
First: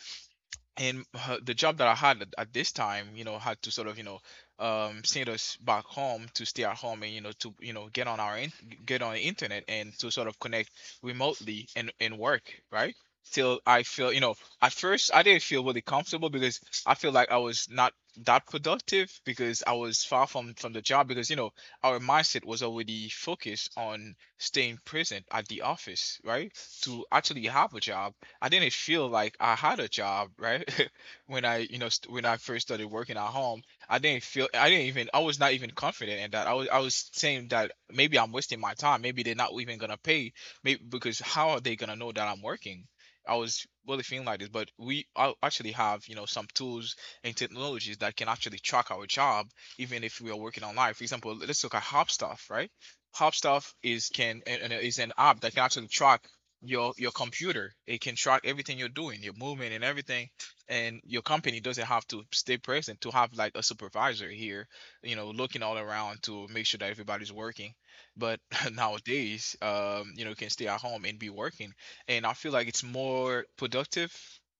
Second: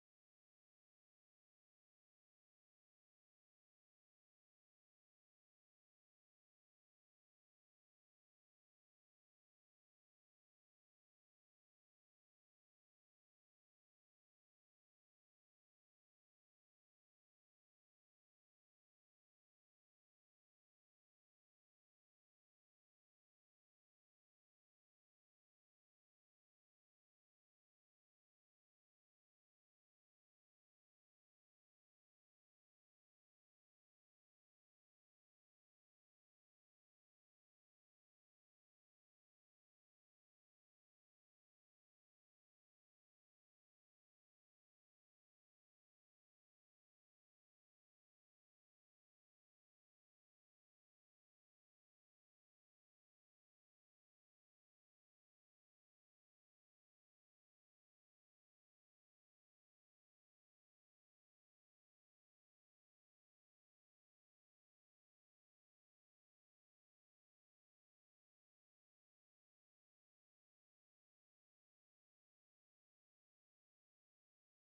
S2: and the job that I had at this time, you know, had to sort of, you know, send us back home to stay at home and to get on our get on the internet and to sort of connect remotely and work right. Till I feel, you know, at first I didn't feel really comfortable because I feel like I was not that productive because I was far from the job because you know our mindset was already focused on staying present at the office, right? To actually have a job I didn't feel like I had a job, right? *laughs* When I, you know, st- when I first started working at home, I didn't feel, I didn't even, I was not even confident in that. I was saying that maybe I'm wasting my time. Maybe they're not even gonna pay, maybe because how are they gonna know that I'm working? I was really feeling like this, but we actually have, you know, some tools and technologies that can actually track our job, even if we are working online. For example, let's look at Hopstuff, right? Hopstuff is can and is an app that can actually track your computer. It can track everything you're doing, your movement and everything. And your company doesn't have to stay present to have like a supervisor here, you know, looking all around to make sure that everybody's working. But *laughs* nowadays, you know, you can stay at home and be working. And I feel like it's more productive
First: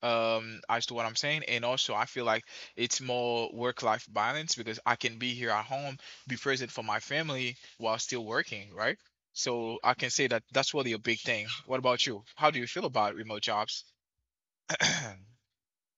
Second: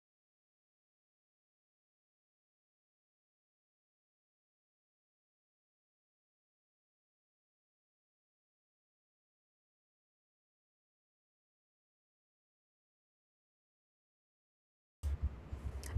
S2: as to what I'm saying. And also I feel like it's more work-life balance because I can be here at home, be present for my family while still working, right? So I can say that that's really a big thing. What about you? How do you feel about remote jobs? *clears throat*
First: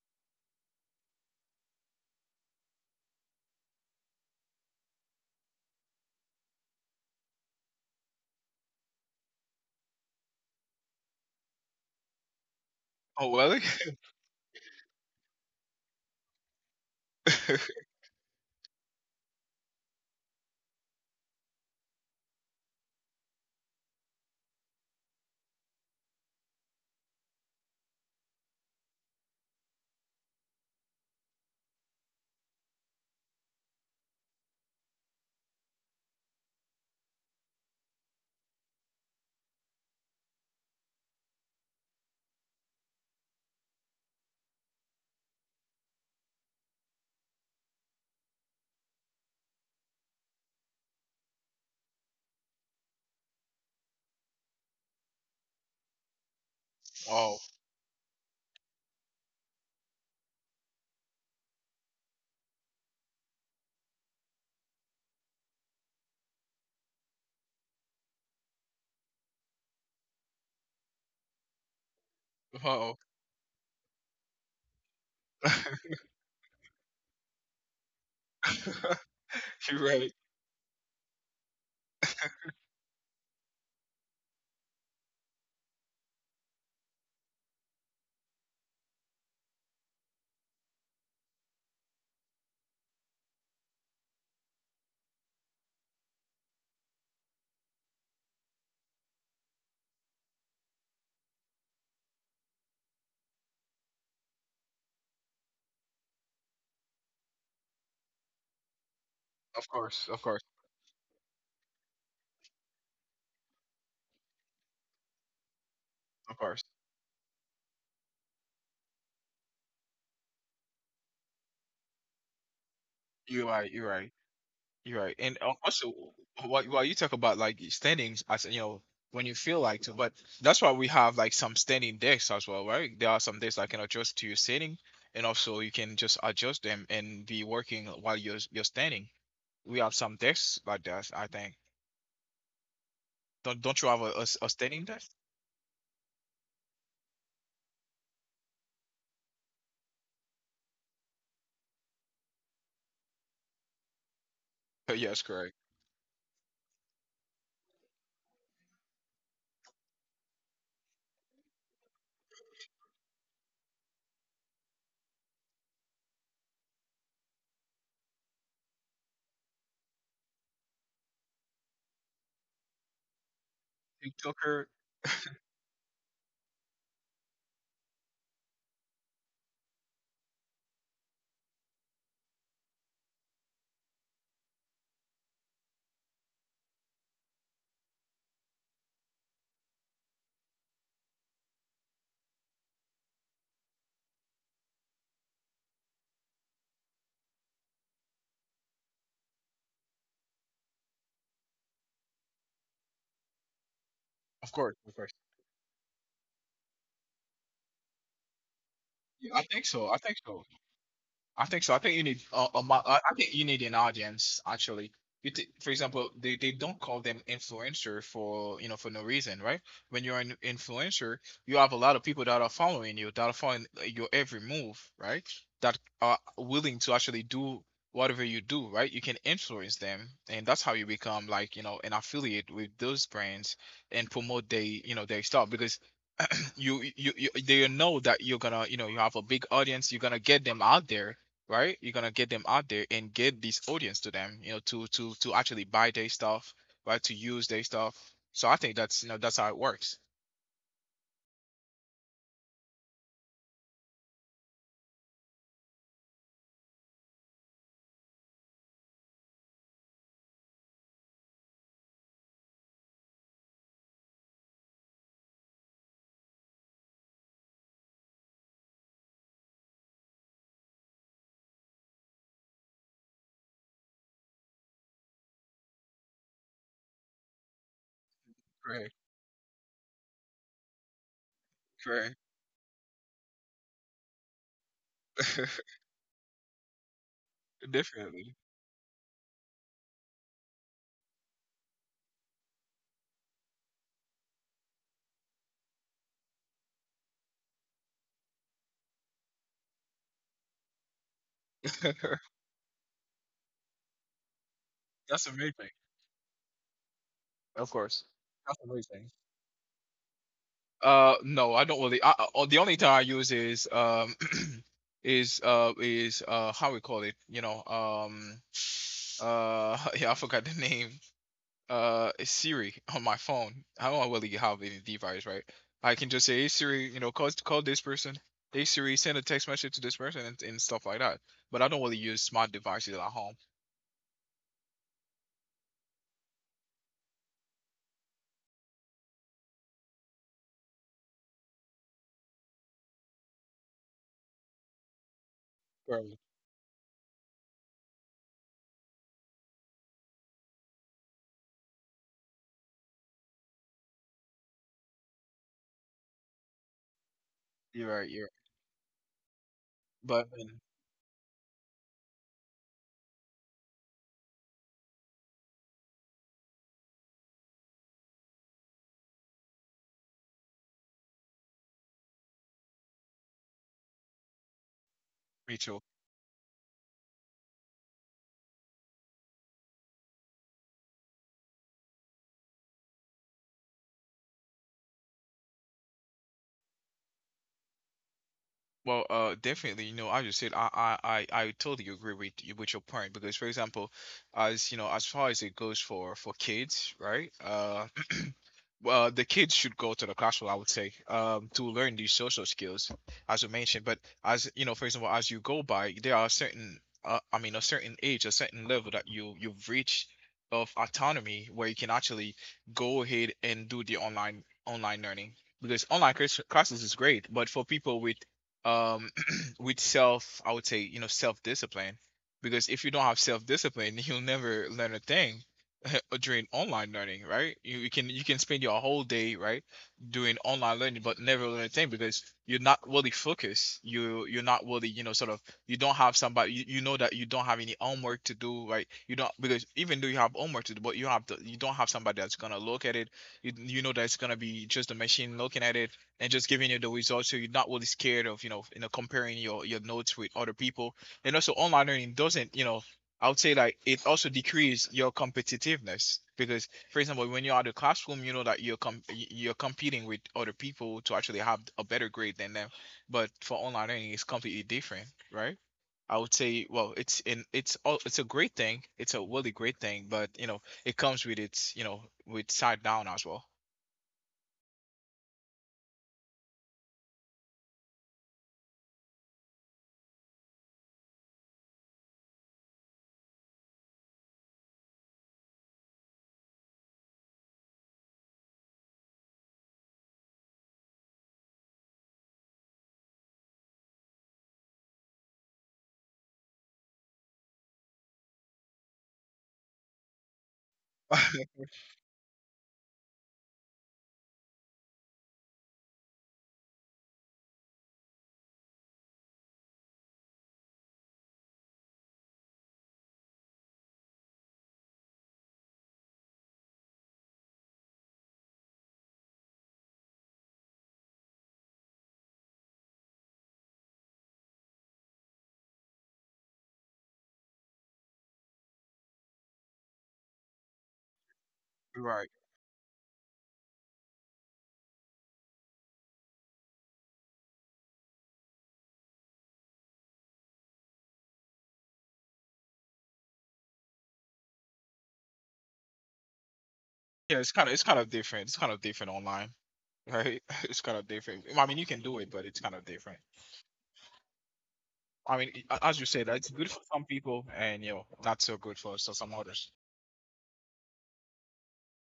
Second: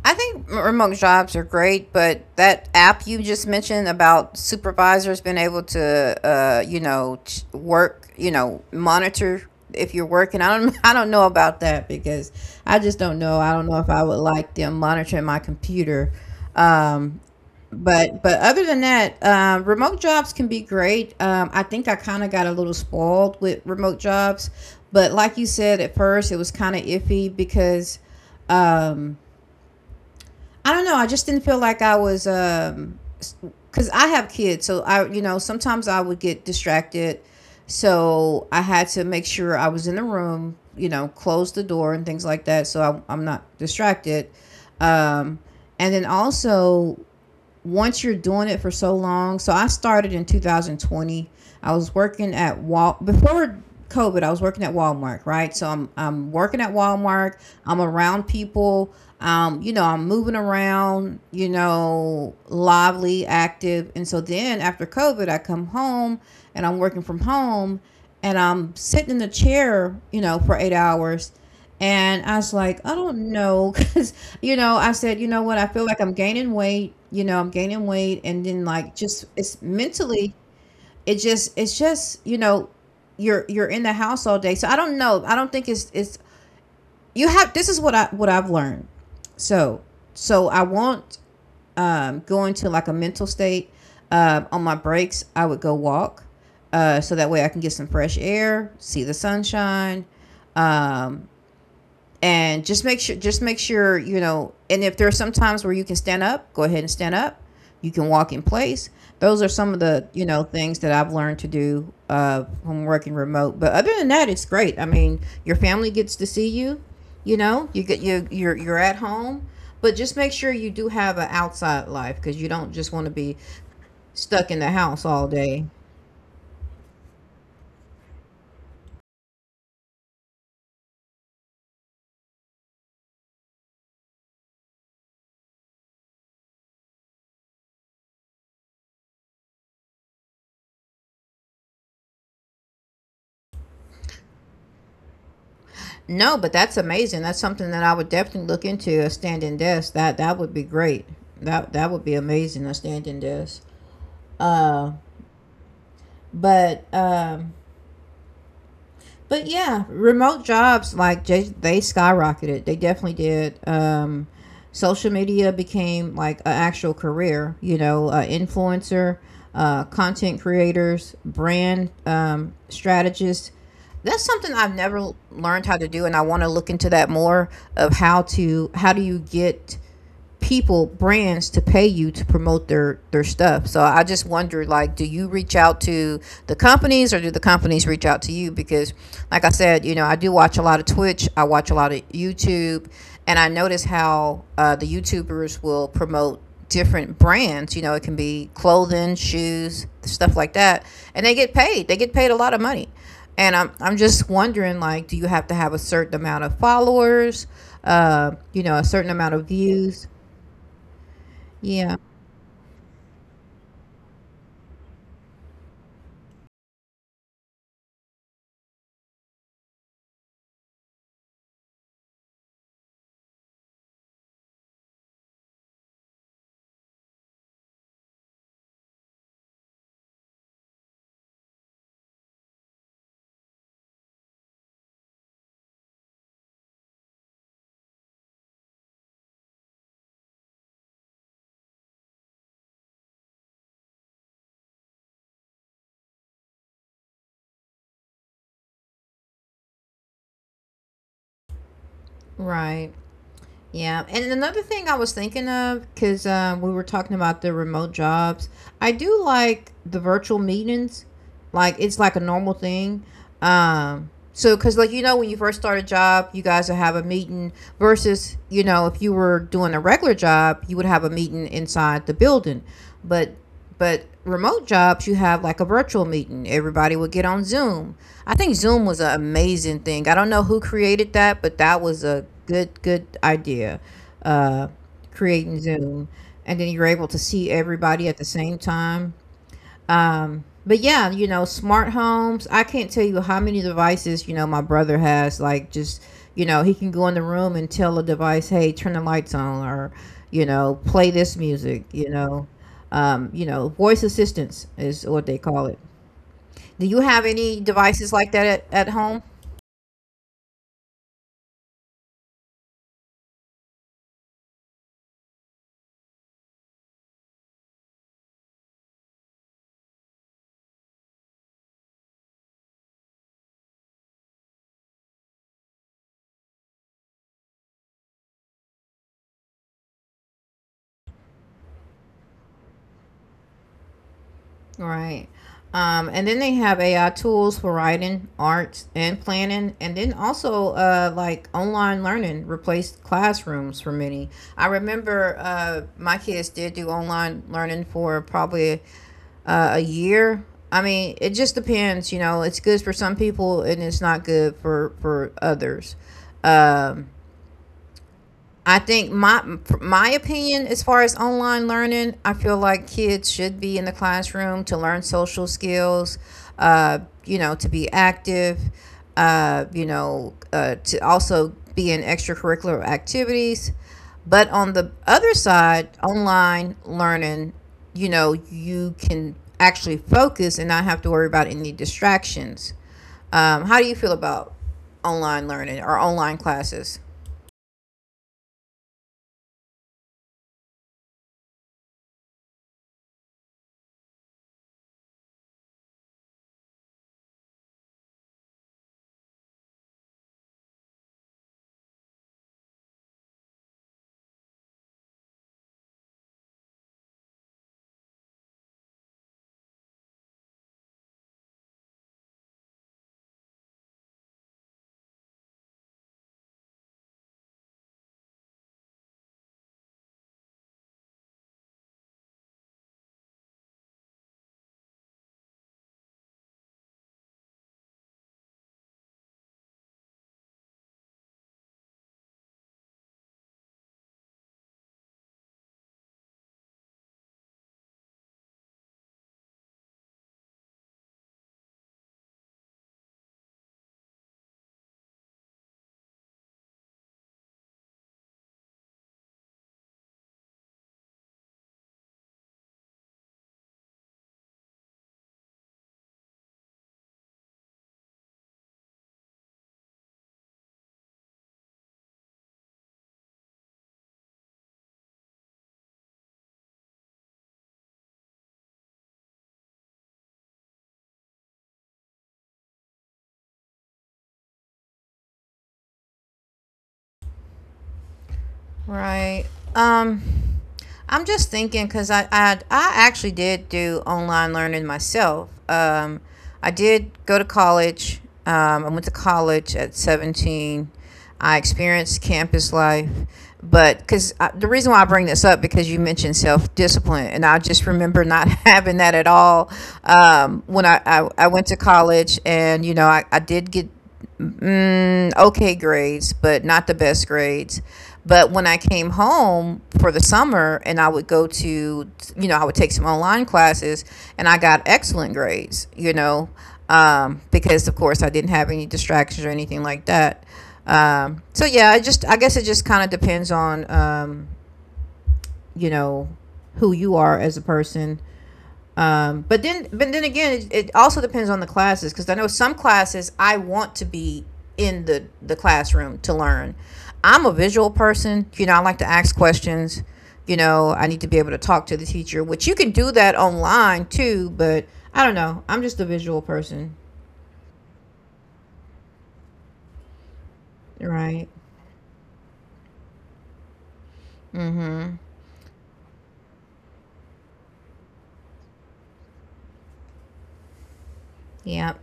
S1: I think remote jobs are great, but that app you just mentioned about supervisors being able to, you know, you know, monitor if you're working. I don't, *laughs* I don't know about that because I just don't
S2: Oh,
S1: know.
S2: really?
S1: I don't know if I would like them monitoring my computer. Um,
S2: *laughs*
S1: but other than that, remote jobs can be great. I think I kind of got a little spoiled with remote jobs, but like you said at first, it was kind of iffy because um, I don't know. I just didn't feel like I was, because I have kids, so I, you know, sometimes I would get distracted. So I had to make sure I was in the room, you know, close the door and things like that, so I'm not distracted. And then also once you're doing it for so long. So I started in 2020. I was working at Wal before COVID. I was working at Walmart, right? So I'm working at
S2: oh,
S1: Walmart. I'm around people. You know, I'm moving around. You know, lively, active, and so then after COVID, I come home and I'm working from home, and I'm sitting in the chair, you know, for 8 hours, and I was like,
S2: oh.
S1: I don't know. *laughs* You know, I said, you know what? I feel
S2: *laughs*
S1: like I'm gaining weight, you know, I'm gaining weight. And then like, just it's
S2: You're right.
S1: mentally, it's just, you know, you're in the house all day. So I don't know. I don't think it's, you have, this is what what I've learned. So, so I won't, go into like a mental state. On my breaks, I would go walk. So that way I can get some fresh air, see the sunshine. Um, and just make sure you know, and if there are some times where you can stand up, go ahead and stand up, you can walk in place. Those are
S2: Of
S1: some of
S2: course,
S1: the,
S2: of
S1: you
S2: course,
S1: know, things that I've learned to do, from working remote. But other than that, it's great. I mean, your family gets to
S2: of
S1: see
S2: course.
S1: you, you know, you you're at home, but just make sure you do have an outside life because you don't just want to be
S2: You're right. You're right.
S1: stuck in the
S2: You're
S1: house
S2: right.
S1: all
S2: And
S1: day.
S2: also, while you talk about like standings, as you know, when you feel like to, but that's why we have like some standing decks as well, right? There are some decks that can adjust to your sitting, and also you can just adjust them and be working while you're standing. We have some decks like that, I think. Don't you have a standing desk?
S1: No, but that's amazing. That's something that I would definitely look into, a standing desk. That would be great. That would be amazing, a standing desk.
S2: *laughs* Yes, correct.
S1: But um but yeah, remote jobs like they skyrocketed. They definitely did. Social media became like an actual career, you know, influencer, content creators, brand strategists.
S2: You
S1: That's
S2: took
S1: something
S2: her,
S1: I've never learned how to do, and I want to look into that more of how do you get people, brands, to pay you to promote their stuff. So I just wonder, like, do you reach out to the companies or do the companies reach out to you? Because like I said, you know, I do watch a lot of Twitch, I watch a lot of YouTube, and I notice how the YouTubers will promote different brands. You know, it can be clothing, shoes, stuff like that, and they get paid, they get paid a lot of money. And I'm just
S2: of course,
S1: wondering,
S2: of
S1: like,
S2: course.
S1: do you have to have a certain amount of followers, you know, a certain amount
S2: Yeah, I
S1: of
S2: think so. I
S1: views?
S2: think so. I think so. I think
S1: Yeah,
S2: you need I think you need an audience actually. For example, they don't call them influencer for for no reason, right? When you're an influencer, you have a lot of people that are following you, that are following your every move, right? That are willing to actually do whatever you do, right? You can influence them, and that's how you become like you know an affiliate with those brands and promote they you know their stuff because you they know that you're gonna you know you have a big audience you're gonna get them out there right you're gonna get them out there and get this audience to them you know to actually buy their stuff right to use their stuff so I think that's you know that's how it works
S1: right. Yeah. And another thing I was thinking of, because we were talking about the remote jobs, I do like the virtual meetings. Like, it's like a normal thing. So, because, like, you know, when you first start a job, you guys will have a meeting, versus, you know, if you were doing a regular job, you would have a meeting inside the building. But But remote jobs, you have like a virtual meeting. Everybody would get on Zoom. I think Zoom
S2: correct
S1: was an amazing thing. I don't know who created that, but that was
S2: correct
S1: a good, good idea. Uh, Creating
S2: *laughs*
S1: Zoom. And then you're able to see everybody at the
S2: definitely
S1: same time. But yeah, you know, smart homes. I can't tell you how many devices, you know, my brother has. Like, just, you know, he can go in the room and tell a device, hey, turn the lights on, or, you know, play this music,
S2: *laughs*
S1: you know. You know, voice assistance is
S2: that's
S1: what they
S2: amazing
S1: call it. Do you have any
S2: of course
S1: devices like that
S2: that's
S1: at
S2: amazing
S1: home?
S2: no I don't really oh, the only time I use is *clears throat* is how we call it you know *laughs* yeah I forgot the name Siri *laughs* on my phone. I don't really have any device, right? I can just say, "Hey Siri, you know, call this person. Hey Siri, send a text message to this person and stuff like that." But I don't really use smart devices at home.
S1: Right. And then they have AI tools for writing, art, and planning, and then also like online learning replaced classrooms for many. I remember
S2: Right.
S1: my kids did do online learning for probably a year. I mean, it just depends. You know, it's good for some people and it's not good for others. Um.
S2: You're right. You're right.
S1: I think my my
S2: But
S1: opinion as far as online learning, I feel like kids should be in the classroom to learn social skills, uh, you know, to be active, to also be in extracurricular activities. But on the other
S2: me too.
S1: side, online learning, you know, you can actually focus and not have to worry about any distractions. How do you feel about online learning or online classes?
S2: Well, definitely, you know, as you said I totally agree with you with your point because, for example, as you know, as far as it goes for kids, right? *clears throat* Well, the kids should go to the classroom, I would say, to learn these social skills, as you mentioned. But as you know, for example, as you go by, there are certain, a certain age, a certain level that you you've reached of autonomy where you can actually go ahead and do the online learning because classes is great, but for people with um *clears throat* with self I would say you know self discipline because if you don't have self discipline *laughs* you'll never learn a thing *laughs* during online learning right you can spend your whole day right doing online learning but never learn a thing because you're not really focused you're not really you know sort of you don't have somebody you know that you don't have any homework to do right you don't because even though you have homework to do but you have you don't have somebody that's gonna look at it you know that it's gonna be just a machine looking at it and just giving you the results so you're not really scared of you know comparing your notes with other people and also online learning doesn't you know I would say like it also decreases your competitiveness because for example when you're out of the classroom you know that you're competing with other people to actually have a better grade than them but for online learning it's completely different right I would say well it's a great thing it's a really great thing but you know it comes with its you know with side down as well
S1: Right. Um, I'm just thinking because I actually did do online learning myself. I did go to college. I went to college at 17. I experienced campus life, but because the reason why I bring this up because you mentioned self discipline, and I just remember not *laughs* having that at all, when I
S2: *laughs*
S1: went to college, and you know I did get mm, okay grades, but not the best grades. But when I came home for the summer and I would go to, you know, I would take some online classes and I got excellent grades, you know, because of course I didn't have any distractions or anything like that. So yeah, I just, I guess it just kind of depends on, you know, who you are as a person, but then again, it also depends on the classes
S2: right.
S1: because I know some classes I want to be in the classroom to learn. I'm a visual person. You know, I like to ask questions. You know, I need to be able to talk to the teacher, which you can do that online too. But I don't know. I'm just a visual person,
S2: Yeah, it's kind of different. It's kind of different online, right? *laughs* It's kind of different.
S1: right?
S2: I mean, you can do it, but it's kind of different.
S1: Mm-hmm.
S2: I mean, as you said, it's good for some people, and you know, not so good for some others.
S1: Yep.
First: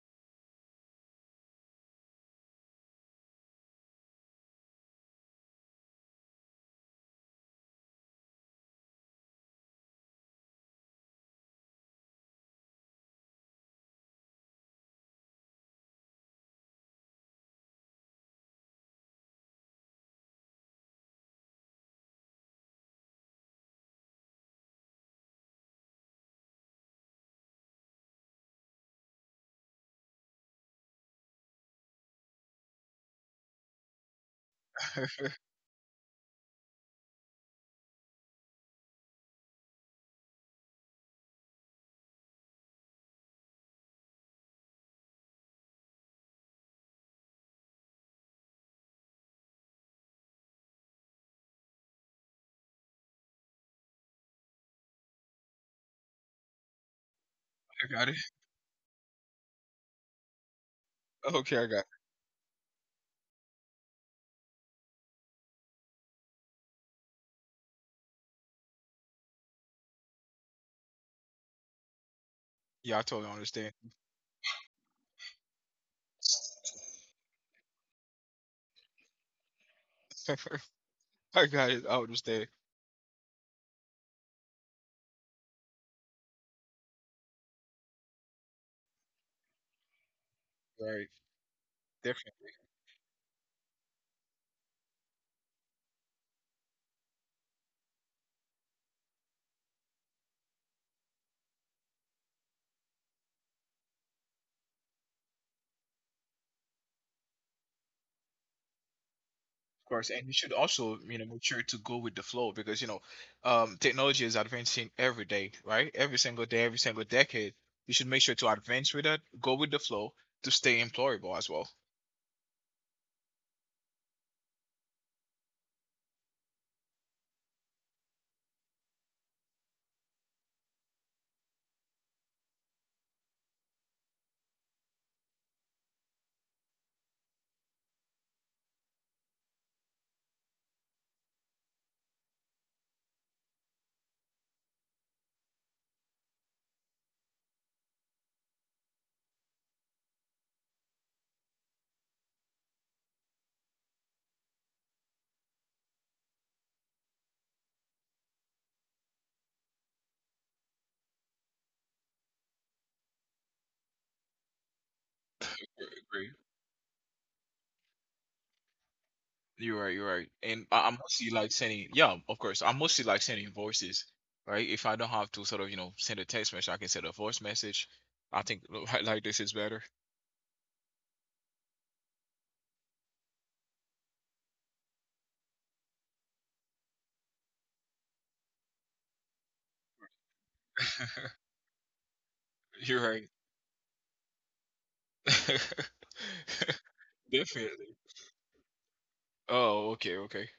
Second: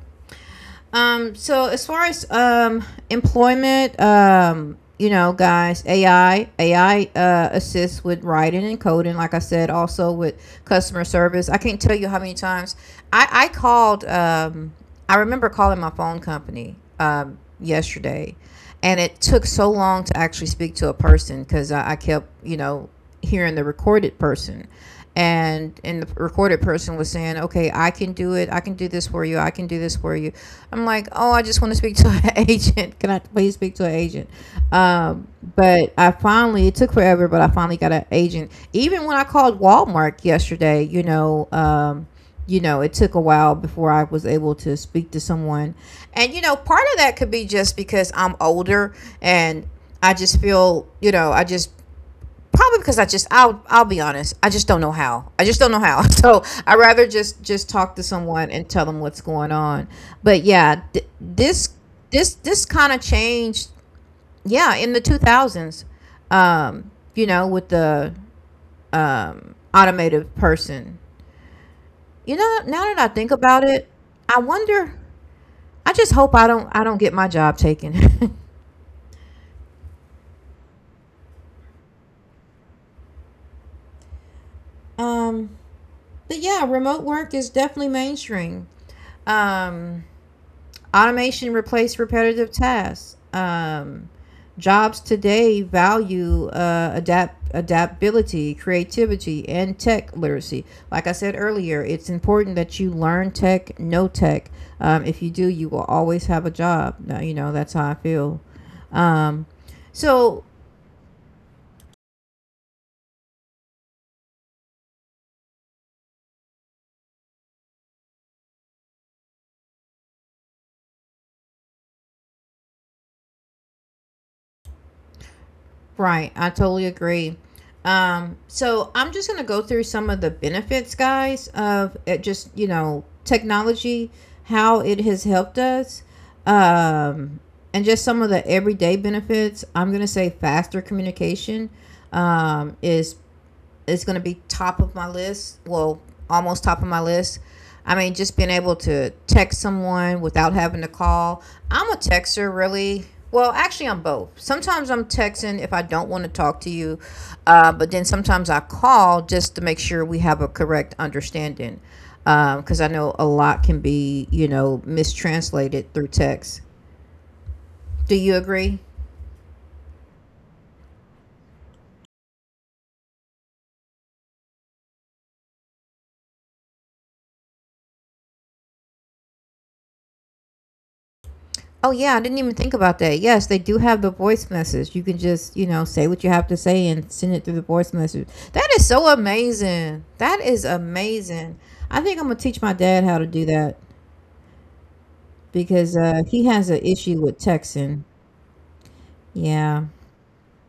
S1: So as far as employment, you know, guys, AI assists with writing and coding. Like I said, also with customer service. I can't tell you how many times I called. I remember calling my phone company yesterday, and it took so long to actually speak to a person because I kept, you know, hearing the recorded person, and the recorded person was saying, okay, I can do it, I can do this for you, I can do this for you. I'm like, oh, I just want to speak to an *laughs* agent. Can I please speak to an agent? um, but I finally it took forever, but I finally got an agent. Even when I called Walmart yesterday, you know, you know, it took a while before I was able to speak to someone. And you know, part of that could be just because I'm older, and I just feel, you know, I just, probably because I just, I'll be honest. I just don't know how. I just don't know how. *laughs* So I rather just
S2: I
S1: talk to
S2: got it.
S1: someone and tell them what's going on. But yeah,
S2: *laughs* Okay, I
S1: this
S2: got it.
S1: this kind of changed. Yeah, in the two thousands, you know, with the automated person. You know, now that
S2: Yeah, I
S1: I think
S2: totally
S1: about
S2: understand.
S1: it, I wonder. I just hope I don't get my job taken.
S2: *laughs* I got it. I understand.
S1: *laughs* um, but yeah, remote work is definitely mainstream. Um,
S2: Right,
S1: Automation replaced repetitive
S2: definitely,
S1: tasks. Jobs today value adaptability, creativity, and tech literacy. Like I said earlier, it's important that you learn tech, know tech. If you do, you will always have a job. You know that's how I feel. Um,
S2: of course. And you
S1: so
S2: should also, you know, make sure to go with the flow because you know, technology is advancing every day, right? Every single day, every single decade. You should make sure to advance with that. Go with the flow to stay employable as well.
S1: Right. I totally agree. So I'm just going to go through some of the benefits, guys, of it just, you know, technology, how it has helped us, um, and just some of the everyday benefits. I'm going to say faster communication um, is is going to be top of my list. Well, almost top of my list. I mean, just being able to text someone without having to call. I'm a texter, really. Well, actually, I'm both. Sometimes I'm texting if I don't want to talk to you, but then sometimes I call just to make sure we have a correct understanding. Because I know a lot can be, you know, mistranslated through
S2: Agree.
S1: text. Do you agree?
S2: You're right, you're right. And I'm mostly like sending, yeah, of course. I'm mostly like sending voices, right? If I don't have to sort of, you know, send a text message, I can send a voice message. I think *laughs* like this is better.
S1: Oh yeah, I didn't even think about that. Yes, they do have the voice message. You can just, you know, say what you have to say and send it through the voice message. That is so amazing. That is
S2: *laughs*
S1: amazing. I think I'm gonna teach my dad
S2: You're
S1: how to
S2: right.
S1: do that because
S2: *laughs*
S1: he has an issue with texting.
S2: Definitely.
S1: Yeah.
S2: Oh, okay, okay.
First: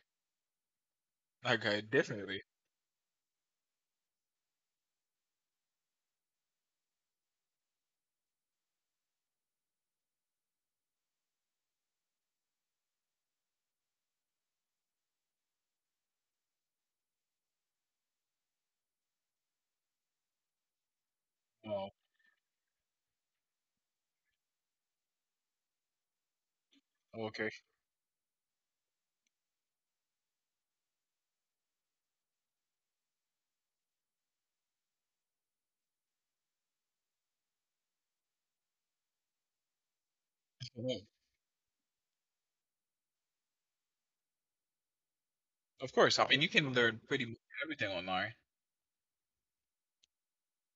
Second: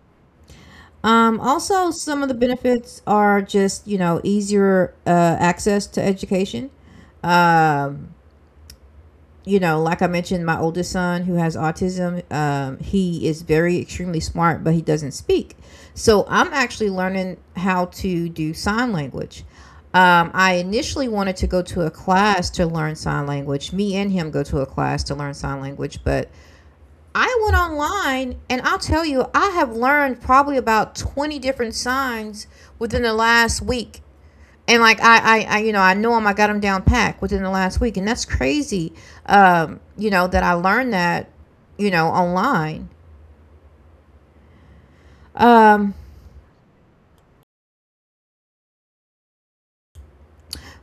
S2: Okay,
S1: Also, some of the
S2: definitely.
S1: benefits are just, easier access to education. Um, like I mentioned, my oldest son who has autism, he is very extremely smart, but he doesn't speak. So I'm actually learning how to do sign language. I initially wanted to go to a
S2: Oh,
S1: class to learn sign language. Me and him go to a class to learn sign language, but I
S2: okay.
S1: went online, and I'll tell you, I have learned probably about 20 different signs within the last week. And like I know him, I got him down packed within the last week, and that's crazy, you know, that I
S2: *laughs*
S1: learned
S2: Yeah,
S1: that online. um
S2: of course. I mean, you can learn pretty much everything online.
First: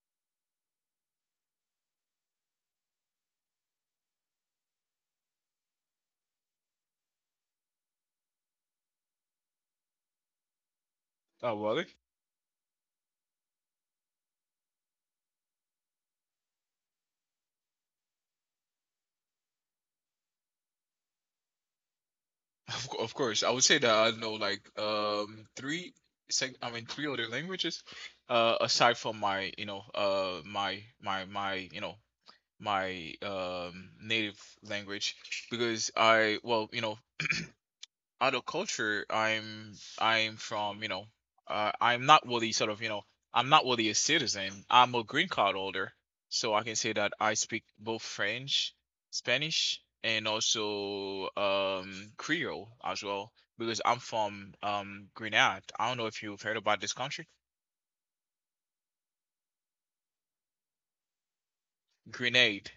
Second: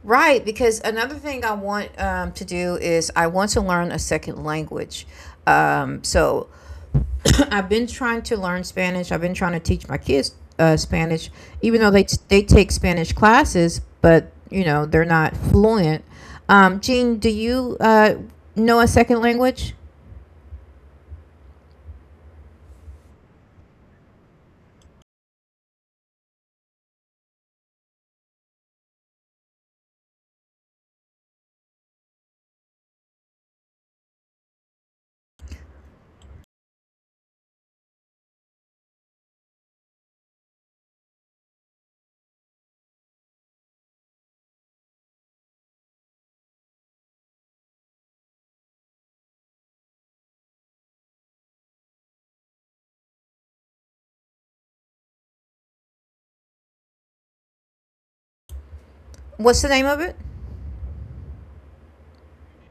S1: right, because another thing I want to do is I want to learn a second language. So *coughs* *clears throat* I've been trying to learn Spanish. I've been trying to teach my kids Spanish,
S2: Oh,
S1: even
S2: well,
S1: though they take Spanish classes, but you know they're not fluent. Jean, do you know a second language?
S2: Of course, I would say that I know like three I mean three other languages, aside from my you know my you know my native language because I well you know other culture I'm I'm from you know I'm not really sort of you know I'm not really a citizen. I'm a green card holder, so I can say that I speak both French, Spanish, and also Creole as well, because I'm from Grenade. I don't know if you've heard about this country.
S1: What's the name of it?
S2: Grenade?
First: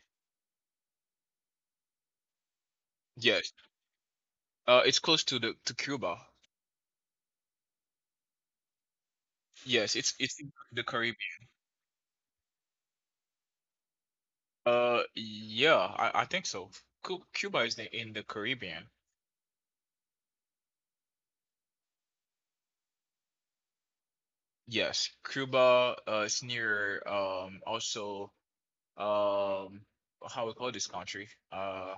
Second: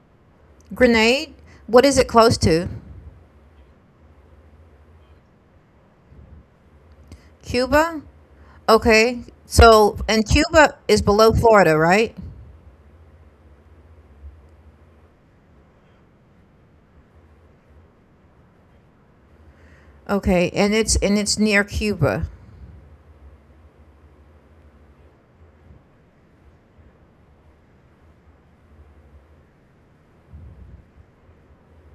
S1: Grenade? What is it close to?
S2: Yes, it's close to the to Cuba.
S1: Cuba? Okay.
S2: Yes,
S1: So,
S2: it's
S1: and
S2: it's in
S1: Cuba
S2: the
S1: is below
S2: Caribbean.
S1: Florida, right?
S2: Yeah, I think so. Cuba is in the Caribbean.
S1: Okay, and it's near Cuba.
S2: Yes, Cuba is near also, um how we call this country. Uh,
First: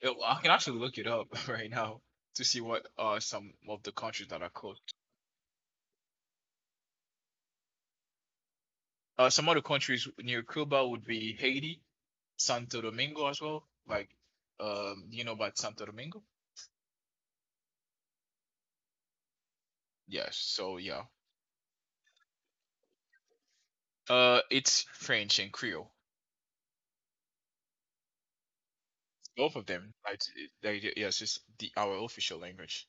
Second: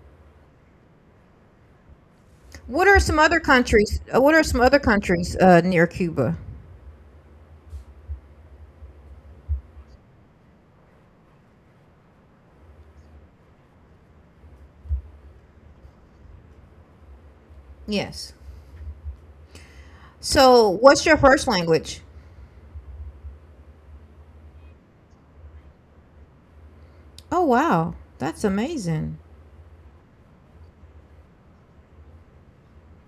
S2: it- I can actually look it up *laughs* right now to see
S1: What
S2: what
S1: are some
S2: are
S1: other
S2: some of
S1: countries?
S2: the
S1: What
S2: countries
S1: are
S2: that
S1: some
S2: are
S1: other
S2: close.
S1: countries near Cuba?
S2: Some other countries near Cuba would be Haiti, Santo Domingo as well. Like, you know about Santo Domingo?
S1: Yes.
S2: Yes.
S1: So,
S2: So
S1: what's your
S2: yeah,
S1: first language?
S2: it's French and Creole.
S1: Oh, wow. That's amazing.
S2: Both of them. Like, they, yes, it's the our official language.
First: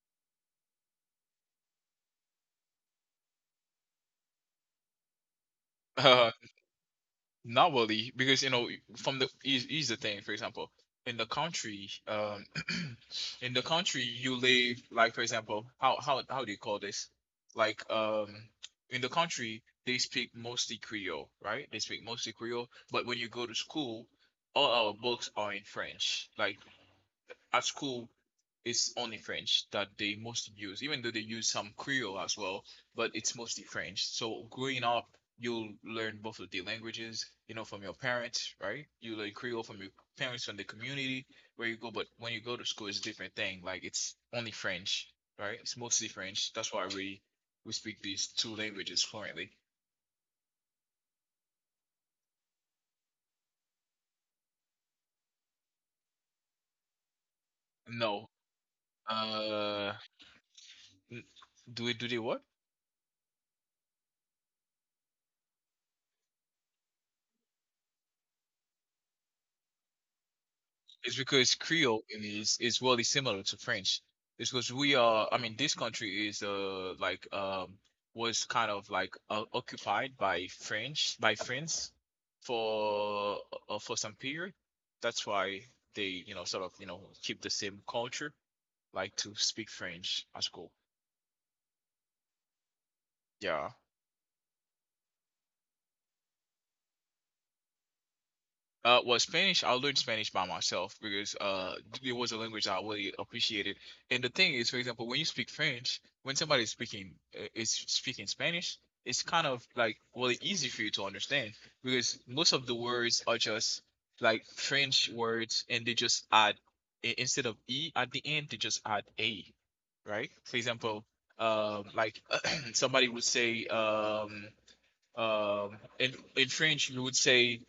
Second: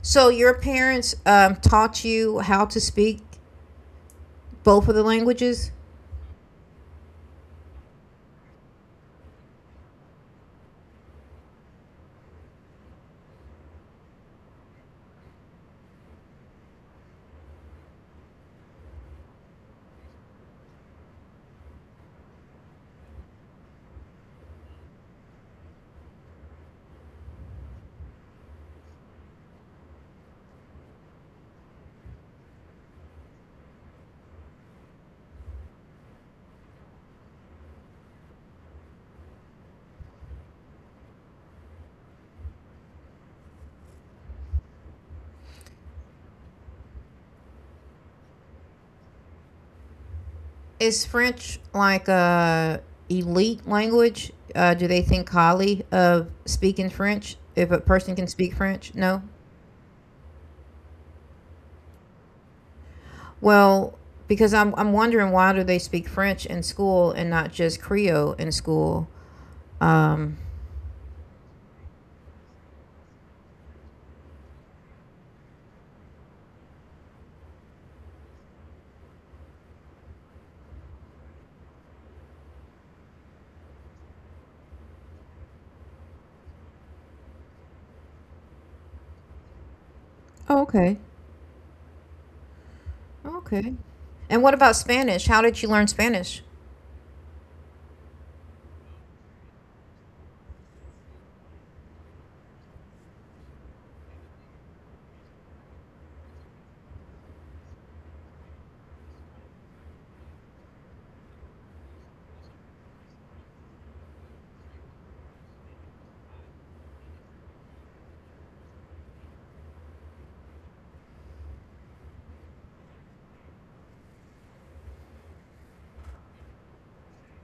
S1: So, your parents taught you how to speak both of the languages?
S2: *laughs* Not really, because you know, from the is the thing. For example, in the country, *clears throat* in the country you live, like for example, how do you call this, like, in the country they speak mostly Creole, right? They speak mostly Creole, but when you go to school, all our books are in French. Like at school, it's only French that they mostly use, even though they use some Creole as well, but it's mostly French. So growing up, you'll learn both of the languages, you know, from your parents, right? You learn Creole from your parents, from the community where you go, but when you go to school, it's a different thing. Like it's only French, right? It's mostly French. That's why we speak these two languages fluently.
S1: Is French like a elite language? Do they think highly of speaking French if a
S2: No,
S1: person can speak French? No.
S2: uh, do they what?
S1: Well, because I'm wondering why do they speak French in school and not just Creole in school? Um,
S2: It's because Creole in is really similar to French. It's because we are. I mean, this country is like was kind of like occupied by French by France for for some period. That's why they you know sort of you know keep the same culture, like to speak French at school.
S1: oh, okay,
S2: Yeah.
S1: okay. And what about Spanish? How did you learn Spanish?
S2: Well, Spanish. I learned Spanish by myself because it was a language I really appreciated. And the thing is, for example, when you speak French, when somebody is speaking Spanish, it's kind of like really easy for you to understand, because most of the words are just like French words, and they just add instead of e at the end, they just add a, right? For example, like *clears throat* somebody would say, um in French we would say,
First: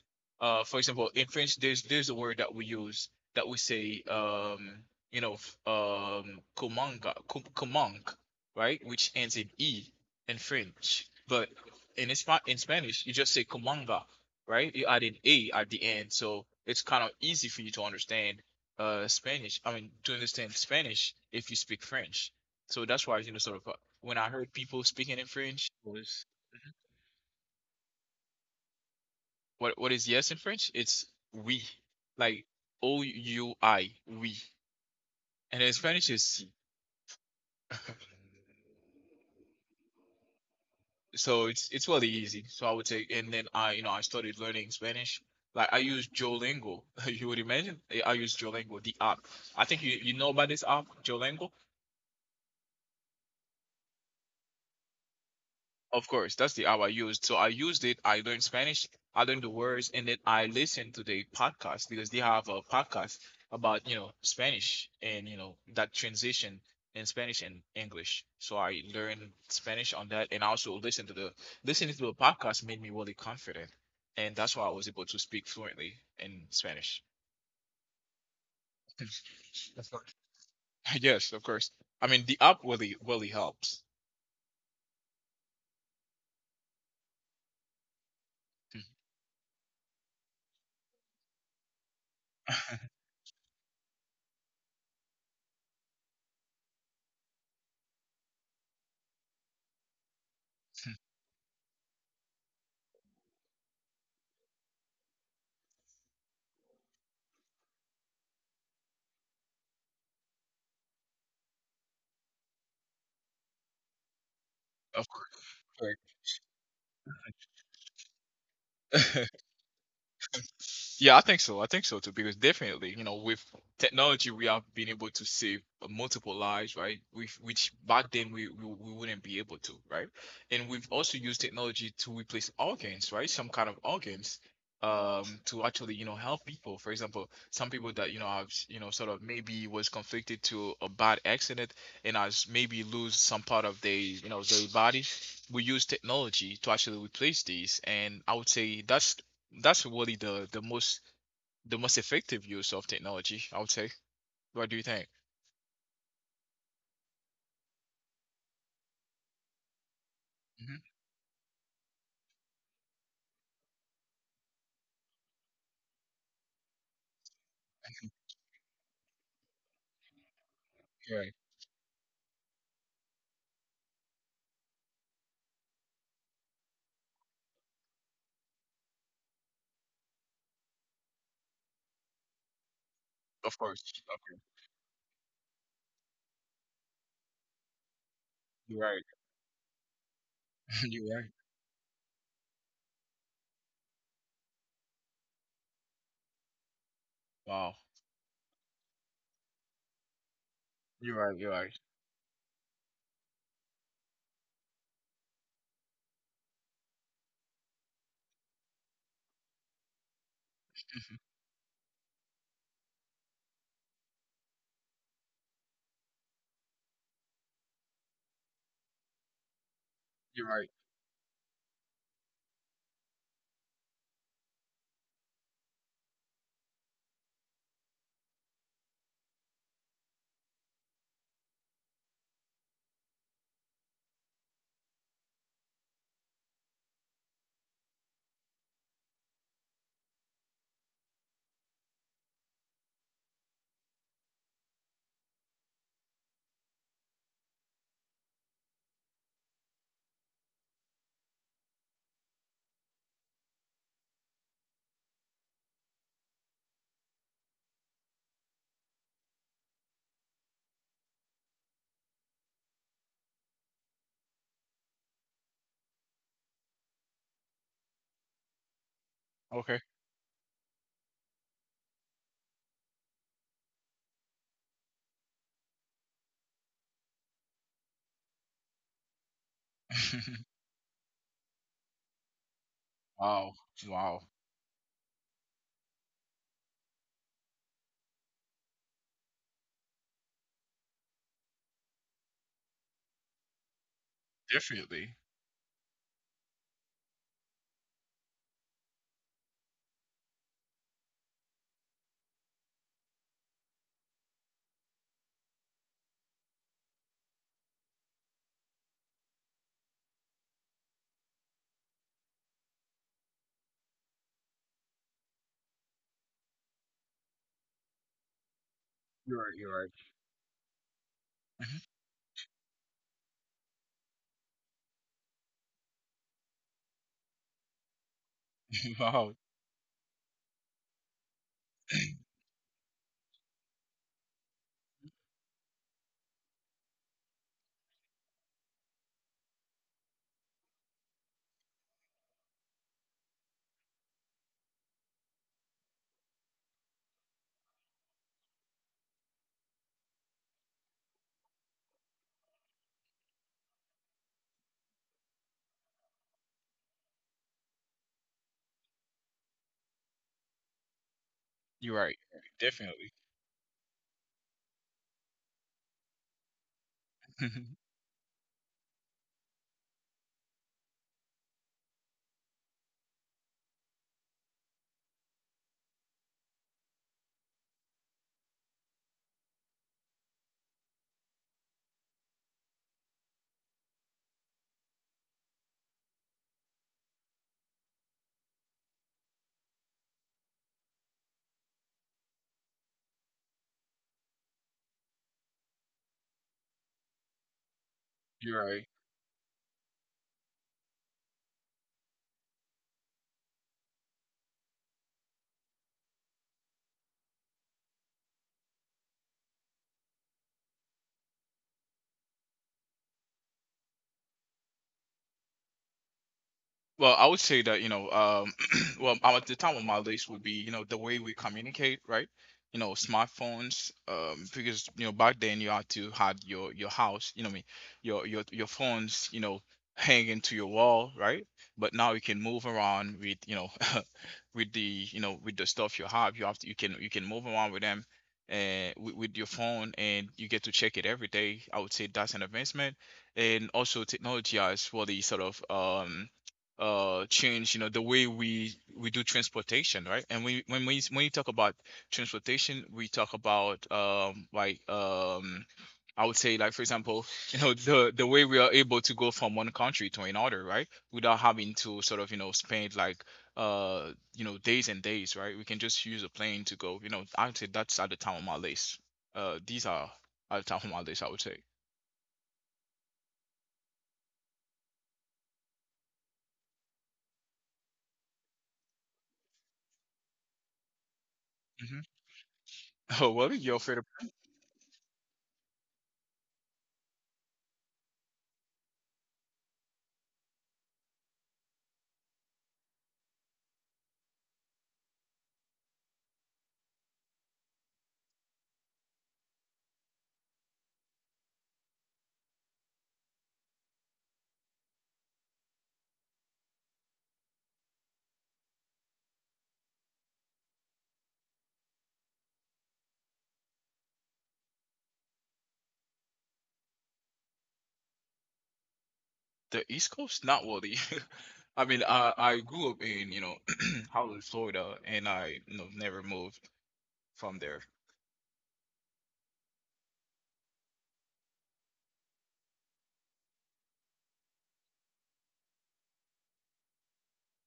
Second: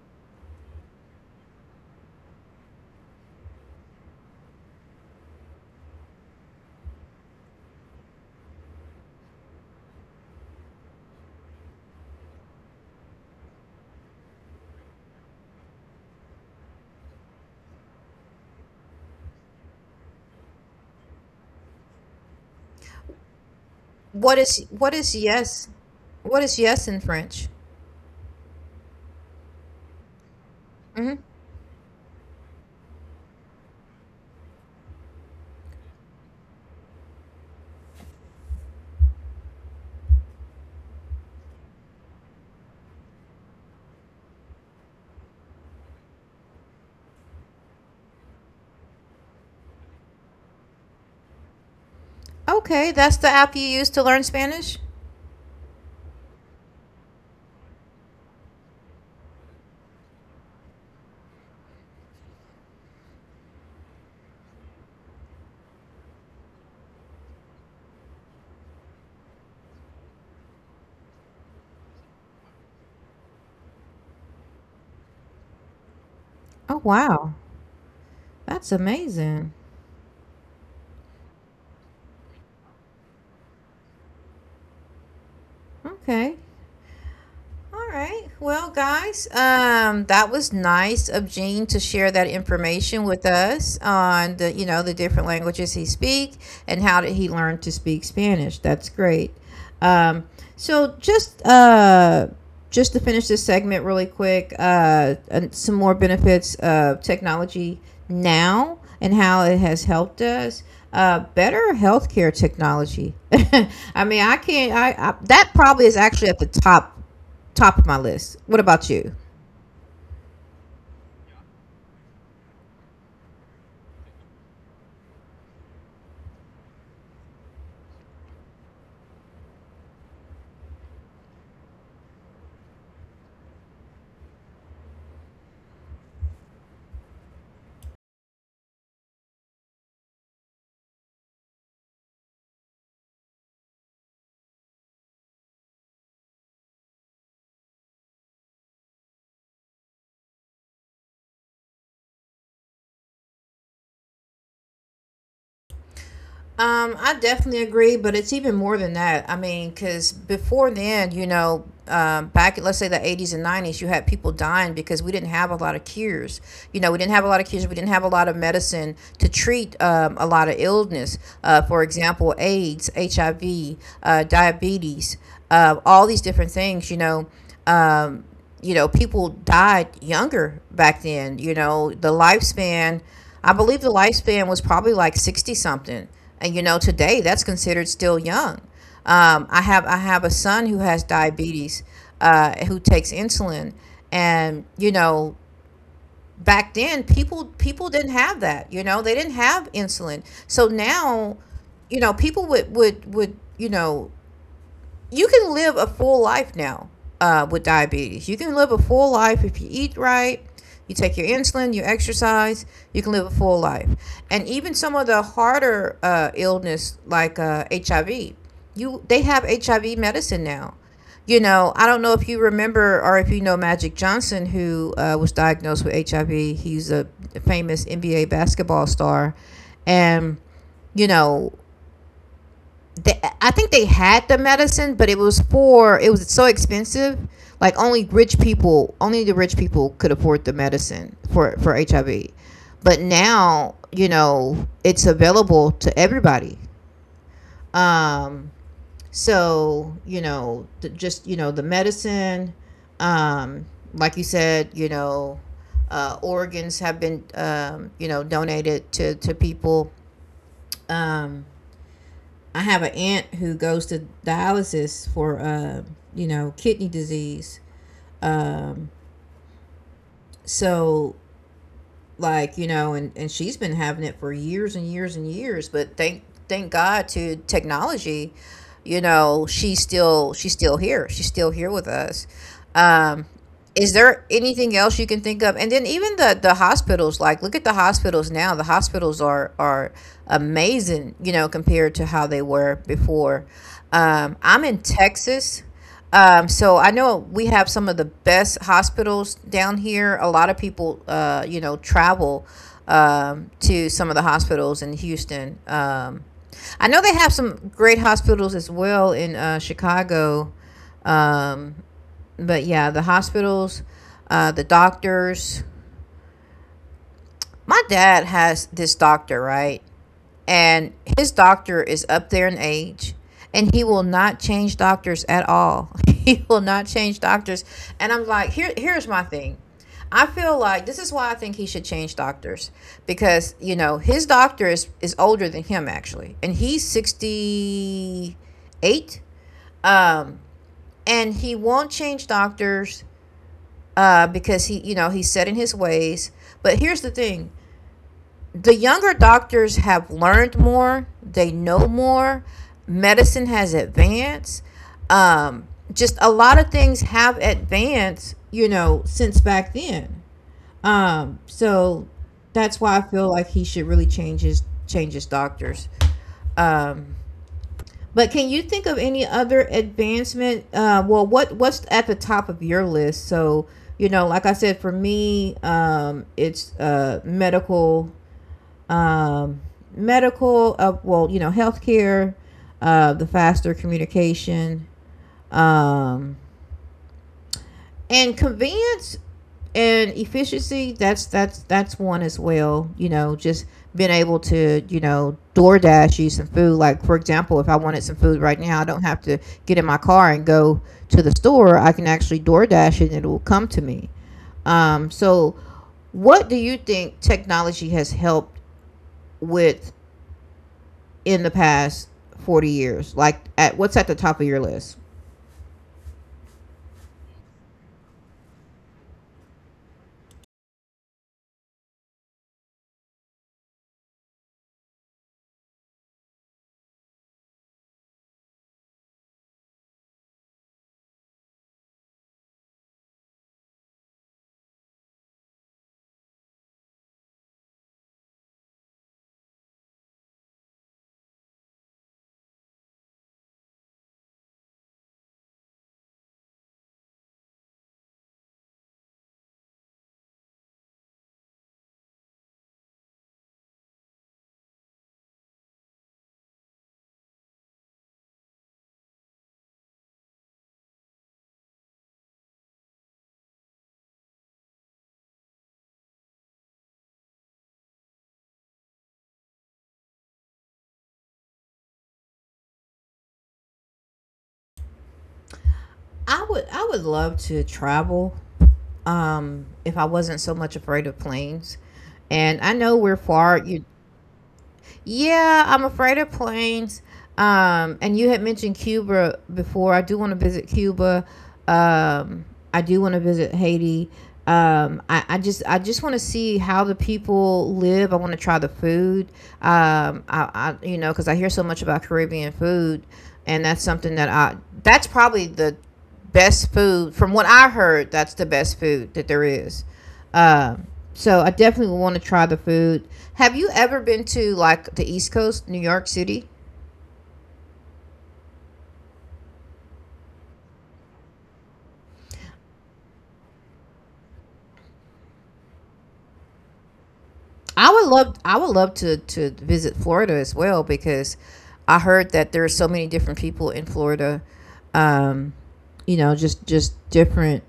S2: for example in French there's a word that we use, that we say, you know, comanga comanque, right, which ends in e in French, but in in Spanish you just say comanga, right? You add an a at the end, so it's kind of easy for you to understand Spanish. I mean, to understand Spanish if you speak French. So that's why you know sort of when I
S1: What
S2: heard
S1: is
S2: people
S1: what is
S2: speaking in
S1: yes?
S2: French, it was.
S1: What is yes in French?
S2: What is yes in French? It's
S1: Hmm.
S2: oui, like oui, oui, and in Spanish is si. *laughs* So it's really easy. So I would say, and then I you know I started learning Spanish. Like I use Duolingo. *laughs* You would imagine I use Duolingo, the app. I think you know about this app, Duolingo.
S1: Okay, that's the app you use to learn Spanish.
S2: Of course, that's the app I used. So I used it. I learned Spanish. I learned the words, and then I listened to the podcast because they have a podcast about you know Spanish and you know that transition in Spanish and English. So I learned Spanish on that, and I also listened to the listening to the podcast made me really confident, and that's why I was able to speak fluently in
S1: Oh
S2: Spanish.
S1: wow, that's amazing.
S2: *laughs* Of course. Yes, of course. I mean the app really really helps.
S1: Okay, all right. Well, guys, that was nice of Gene to share that
S2: *laughs*
S1: information with us on the, you know, the different languages he speaks and how did he learn to speak Spanish. That's great. Um, so just to finish this segment really quick, and some more benefits of technology now and how it has helped us. Better healthcare technology. *laughs* I mean, I can't.
S2: Of
S1: I That probably is
S2: course.
S1: actually at the top, top of my list. What about you?
S2: Correct. *laughs* Yeah, I think so. I think so too, because definitely, you know, with technology, we have been able to save multiple lives, right? Which back then we wouldn't be able to, right? And we've also used technology to replace organs, right? Some kind of organs, to actually, you know, help people. For example, some people that you know have, you know, sort of maybe was conflicted to a bad accident and has maybe lose some part of their body. We use technology to actually replace these, and I would say that's really the most effective use of technology, I would say. What do you think?
S1: I definitely agree, but it's even more than that. I mean, because before
S2: Hmm.
S1: then, you know, back in, let's say the 80s and 90s, you had people dying because we didn't have a lot of cures. You know, we didn't have a lot of cures. We didn't have a lot of medicine to treat a lot of illness.
S2: You're right.
S1: For example, AIDS, HIV, diabetes, all these different things. You know, um, you know, people died younger back then. You know, the lifespan, I
S2: Of
S1: believe
S2: course.
S1: the
S2: Of course.
S1: lifespan was probably like 60 something. And, you know, today that's considered still young.
S2: You're right.
S1: I have a son who
S2: *laughs*
S1: has
S2: You're right.
S1: diabetes, who takes insulin, and you know back then people
S2: Wow.
S1: people didn't have that. You know they didn't have insulin, so
S2: You're
S1: now
S2: right. You're right.
S1: you know people would you know you can live a full life now with diabetes. You can live a full life if you eat right, you take
S2: Mhm.
S1: your insulin, you exercise, you can live a full life. And even some of the harder illness like HIV, you they have HIV
S2: *laughs*
S1: medicine
S2: You're right.
S1: now. You know, I don't know if you remember or if you know Magic Johnson, who was diagnosed with HIV. He's a famous NBA basketball star, and you know they, I think they had the medicine, but it was so expensive. Like only rich people, only the rich people could afford the medicine for HIV. But now, you know, it's available to everybody. Um, so you know, the, just you know, the medicine. Um, like you said, you know, organs have been you know donated to people. Um, I have an aunt who goes to dialysis for, you know, kidney disease. Um,
S2: Okay.
S1: so, like, you know, and she's been having it for years and years and years. But thank God to technology, you know, she's still she's
S2: *laughs*
S1: still here. She's still here with us. Um,
S2: Wow.
S1: is
S2: Wow.
S1: there anything else you can think of? And then even the hospitals, like look at the hospitals now. The hospitals are amazing, you know, compared to how they were before. I'm in
S2: Definitely.
S1: Texas, so I know we have some of the best hospitals down here. A lot of people you know travel to some of the hospitals in Houston. I know they have some great hospitals as well in Chicago. um. But yeah, the hospitals, the doctors. My dad has this doctor,
S2: You're right. You're
S1: right?
S2: right.
S1: And his doctor is up there in age, and he will not change doctors at all. *laughs* He will not change doctors. And I'm like, here,
S2: *laughs*
S1: here's my
S2: Wow.
S1: thing. I feel like this is why I think he should change doctors, because you know his doctor is older than him actually, and he's 68. Um, and he won't change doctors. Because he, you know, he's set in his ways. But here's the thing: the younger doctors have learned more, they know more, medicine has advanced. Just a lot of things have advanced, you know, since back then.
S2: You're
S1: So
S2: right.
S1: that's why I
S2: Definitely.
S1: feel like he should really change his doctors. Um,
S2: *laughs*
S1: but can you think of any other advancement? Well, what's at the top of your list? So you know, like I said, for me, it's medical, um, medical. Well, you know, healthcare, the faster communication, um, and convenience and efficiency. That's one as well, you know, just being able to you know DoorDash you some food. Like, for example, if I wanted some food right
S2: You're
S1: now, I
S2: right.
S1: don't have to get in my car and go to the store. I can actually DoorDash it and it will come to me. So what do you think technology has helped with in the past 40 years? Like at what's at the top of your list?
S2: Well, I would say that, you know, *clears throat* well, the top of my list would be, you know, the way we communicate, right? You know, smartphones, because, you know, back then you had your house, you know, what I mean, your phones, you know, hanging to your wall, right? But now you can move around with, you know, *laughs* with the, you know, with the stuff you have to, you can move around with them, and with, your phone, and you get to check it every day. I would say that's an advancement. And also technology has really sort of change you know the way we do transportation, right, and we when you talk about transportation, we talk about, I would say, like for example, *laughs* you know, the way we are able to go from one country to another, right, without having to sort of you know spend like you know days and days, right? We can just use a plane to go. You know, I would say that's at the top of my list. These are at the top of my list, I would say.
S1: I would love to travel if I wasn't so much afraid of planes.
S2: Hmm.
S1: And I know we're
S2: *laughs* Oh, well,
S1: far,
S2: you're
S1: you
S2: afraid of
S1: yeah, I'm afraid of planes. And you had mentioned Cuba before. I do want to visit Cuba. Um, I do want to visit Haiti. I just want to see how the people live. I want to try the food. I you know because I hear so much about Caribbean food, and that's something that I that's probably the best food from what I heard. That's the best food that there is. Um, so I definitely want to try the food. Have you ever been to like the East Coast, New York City?
S2: the East Coast? Not really. *laughs* I mean, I grew up in you know *clears throat* Hollywood, Florida, and I you know never moved from there.
S1: I would love to visit Florida as well, because I heard that there are so many different people in Florida. Um, you know, just different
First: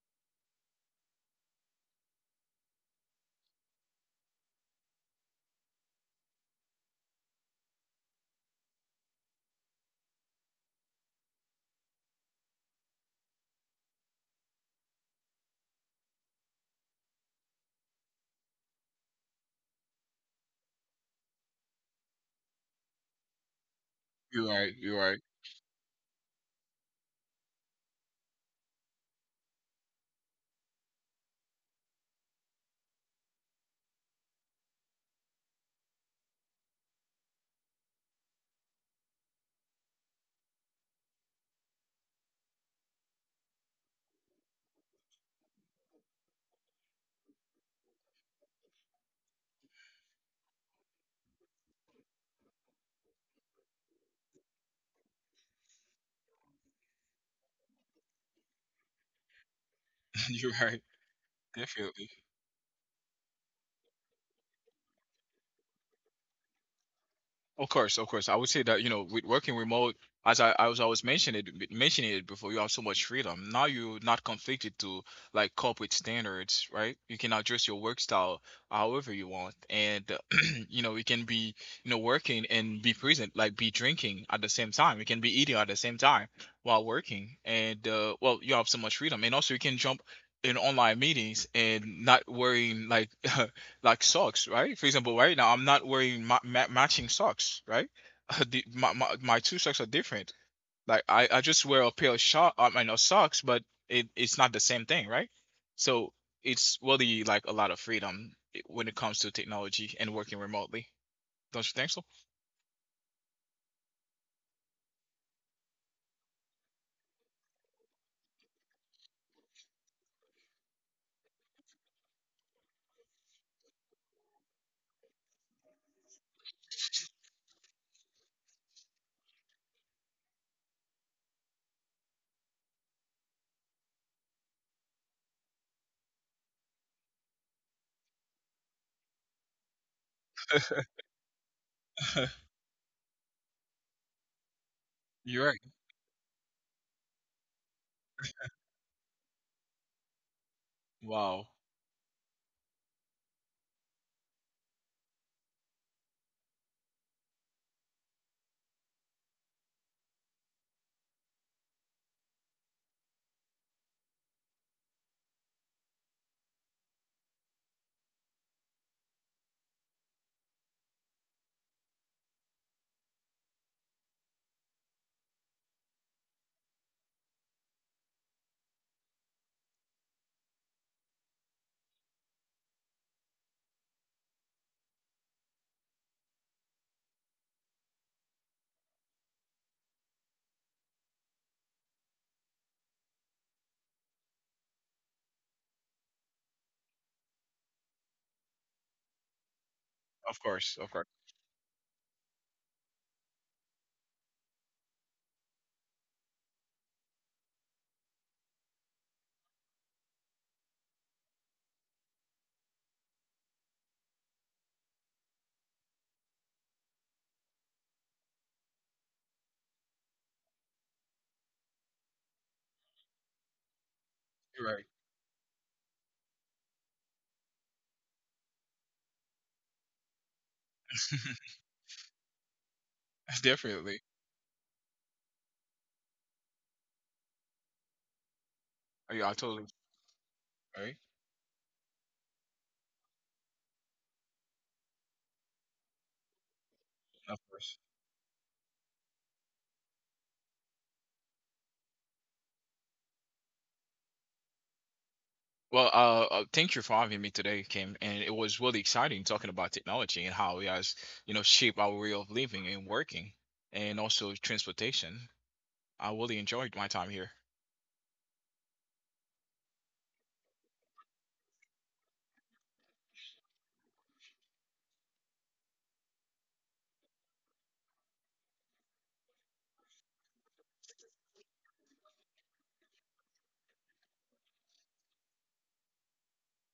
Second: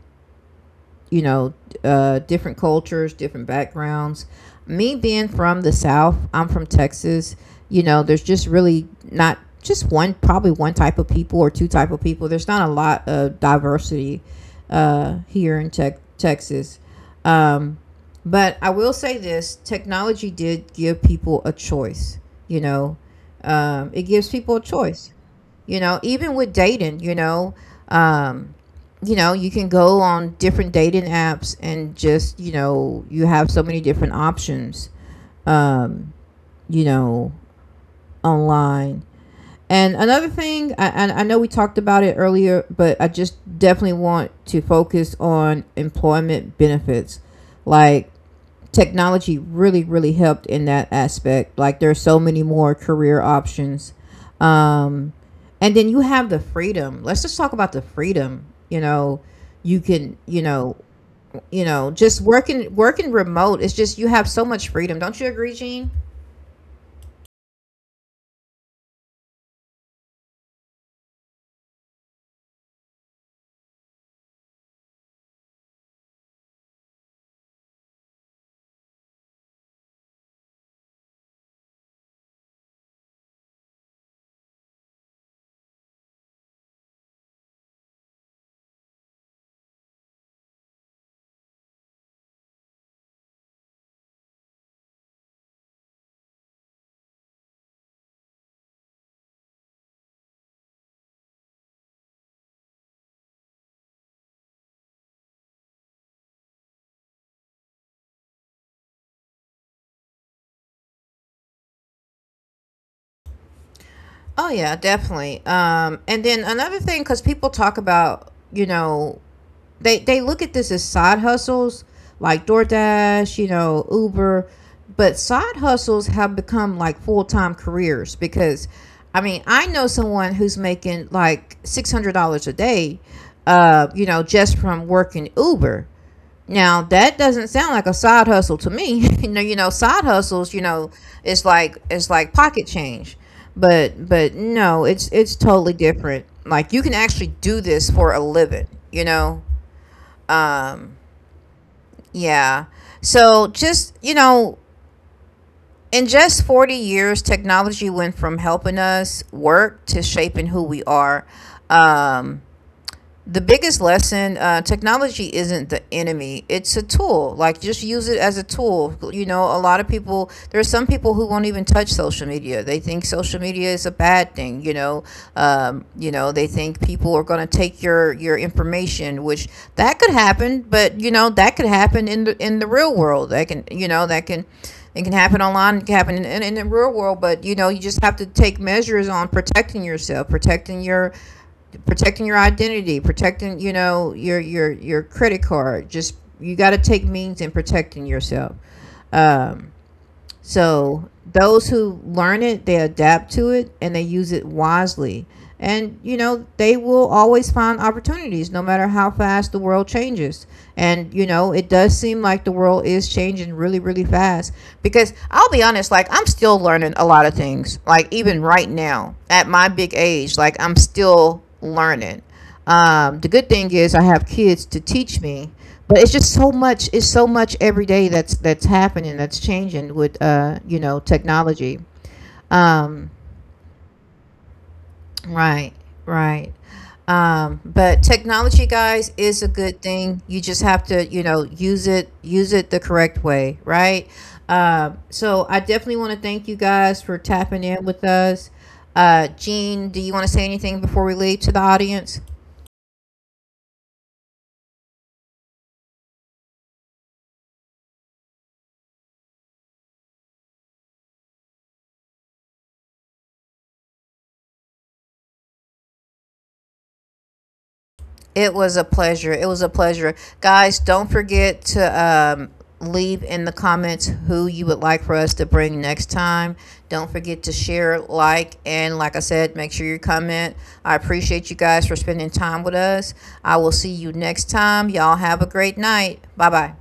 S1: you know, different cultures, different backgrounds. Me being from the South, I'm from Texas. You know, there's just really not just one, probably one type of people or two type of people. There's not a lot of diversity here in Texas. Um, but I will say this: technology did give people a choice. You know, it gives
S2: You're
S1: people a
S2: right. You're
S1: choice.
S2: right.
S1: You know, even with dating, you know. Um, you know, you can go on different dating apps and just, you know, you have so many different options, um, you know, online. And another thing, I know we talked about it earlier, but I just definitely want to focus on employment benefits. Like, technology really, really helped in that aspect. Like, there's so many more career options. Um, and then you have the freedom. Let's just talk about the freedom. You know, you can,
S2: *laughs* You're right.
S1: you know,
S2: Definitely.
S1: just working remote is just you have so much freedom. Don't you agree, Gene?
S2: Of course, of course. I would say that, you know, with working remote, as I was always mentioning it before, you have so much freedom. Now you're not conflicted to like corporate standards, right? You can adjust your work style however you want. And *clears throat* you know, you can be, you know, working and be present, like be drinking at the same time. You can be eating at the same time while working. And well, you have so much freedom. And also you can jump in online meetings and not worrying like *laughs* like socks, right? For example, right now I'm not wearing matching socks, right? *laughs* My, two socks are different. Like I just wear a pair of short, I mean, of socks, but it's not the same thing, right? So it's really like a lot of freedom when it comes to technology and working remotely. Don't you think so?
S1: Oh yeah, definitely. And then another thing, because people talk about, you know, they look at this as side hustles like DoorDash, you know, Uber, but side hustles have become like full time careers because, I mean, I know someone who's making like $600 a day, you know, just from working Uber. Now that doesn't sound like a side hustle to me. *laughs* You know, you know, side hustles, you know, it's like
S2: *laughs*
S1: pocket change. But No, it's
S2: You're right.
S1: totally different. Like you can actually do this for a living, you know. Um
S2: Wow.
S1: yeah. So just, you know, in just 40 years, technology went from helping us work to shaping who we are. Um the biggest lesson: technology isn't the enemy, it's a tool. Like just use it as a tool. You know, a lot of people, there are some people who won't even touch social media. They think social media is a bad thing, you know, you know they think people are going to take your information, which that could happen. But you know that could happen in the real world. That can, you know, that can it can happen online, it can happen in the real world. But you know you just have to take measures on protecting yourself, protecting your identity, protecting you know your credit card. Just you got to take means in protecting yourself. Um,
S2: Of course, of
S1: so
S2: course.
S1: those who learn it, they adapt to it and they use it wisely. And you know, they will always find opportunities no matter how fast the world changes. And you know, it does seem like the world is changing really really fast because I'll be honest, like I'm still learning a lot of things. Like even right now at my big age, like I'm still learning. The good thing is I have kids
S2: You're
S1: to
S2: right.
S1: teach me, but it's just so much. It's so much every day that's happening, that's changing with you know
S2: *laughs*
S1: technology. Um,
S2: Definitely.
S1: right, right. But technology, guys,
S2: Yeah, I
S1: is a
S2: totally
S1: good thing. You just have to
S2: right.
S1: you know use it the correct way, right? So I definitely want to thank you guys for
S2: Of
S1: tapping in
S2: course.
S1: with us. Gene, do you want to say anything before we leave to the audience?
S2: Well, thank you for having me today, Kim. And it was really exciting talking about technology and how it has, you know, shaped our way of living and working, and also transportation. I really enjoyed my time here.
S1: It was a pleasure. It was a pleasure. Guys, don't forget to leave in the comments who you would like for us to bring next time. Don't forget to share, like, and like I said, make sure you comment. I appreciate you guys for spending time with us. I will see you next time. Y'all have a great night. Bye bye.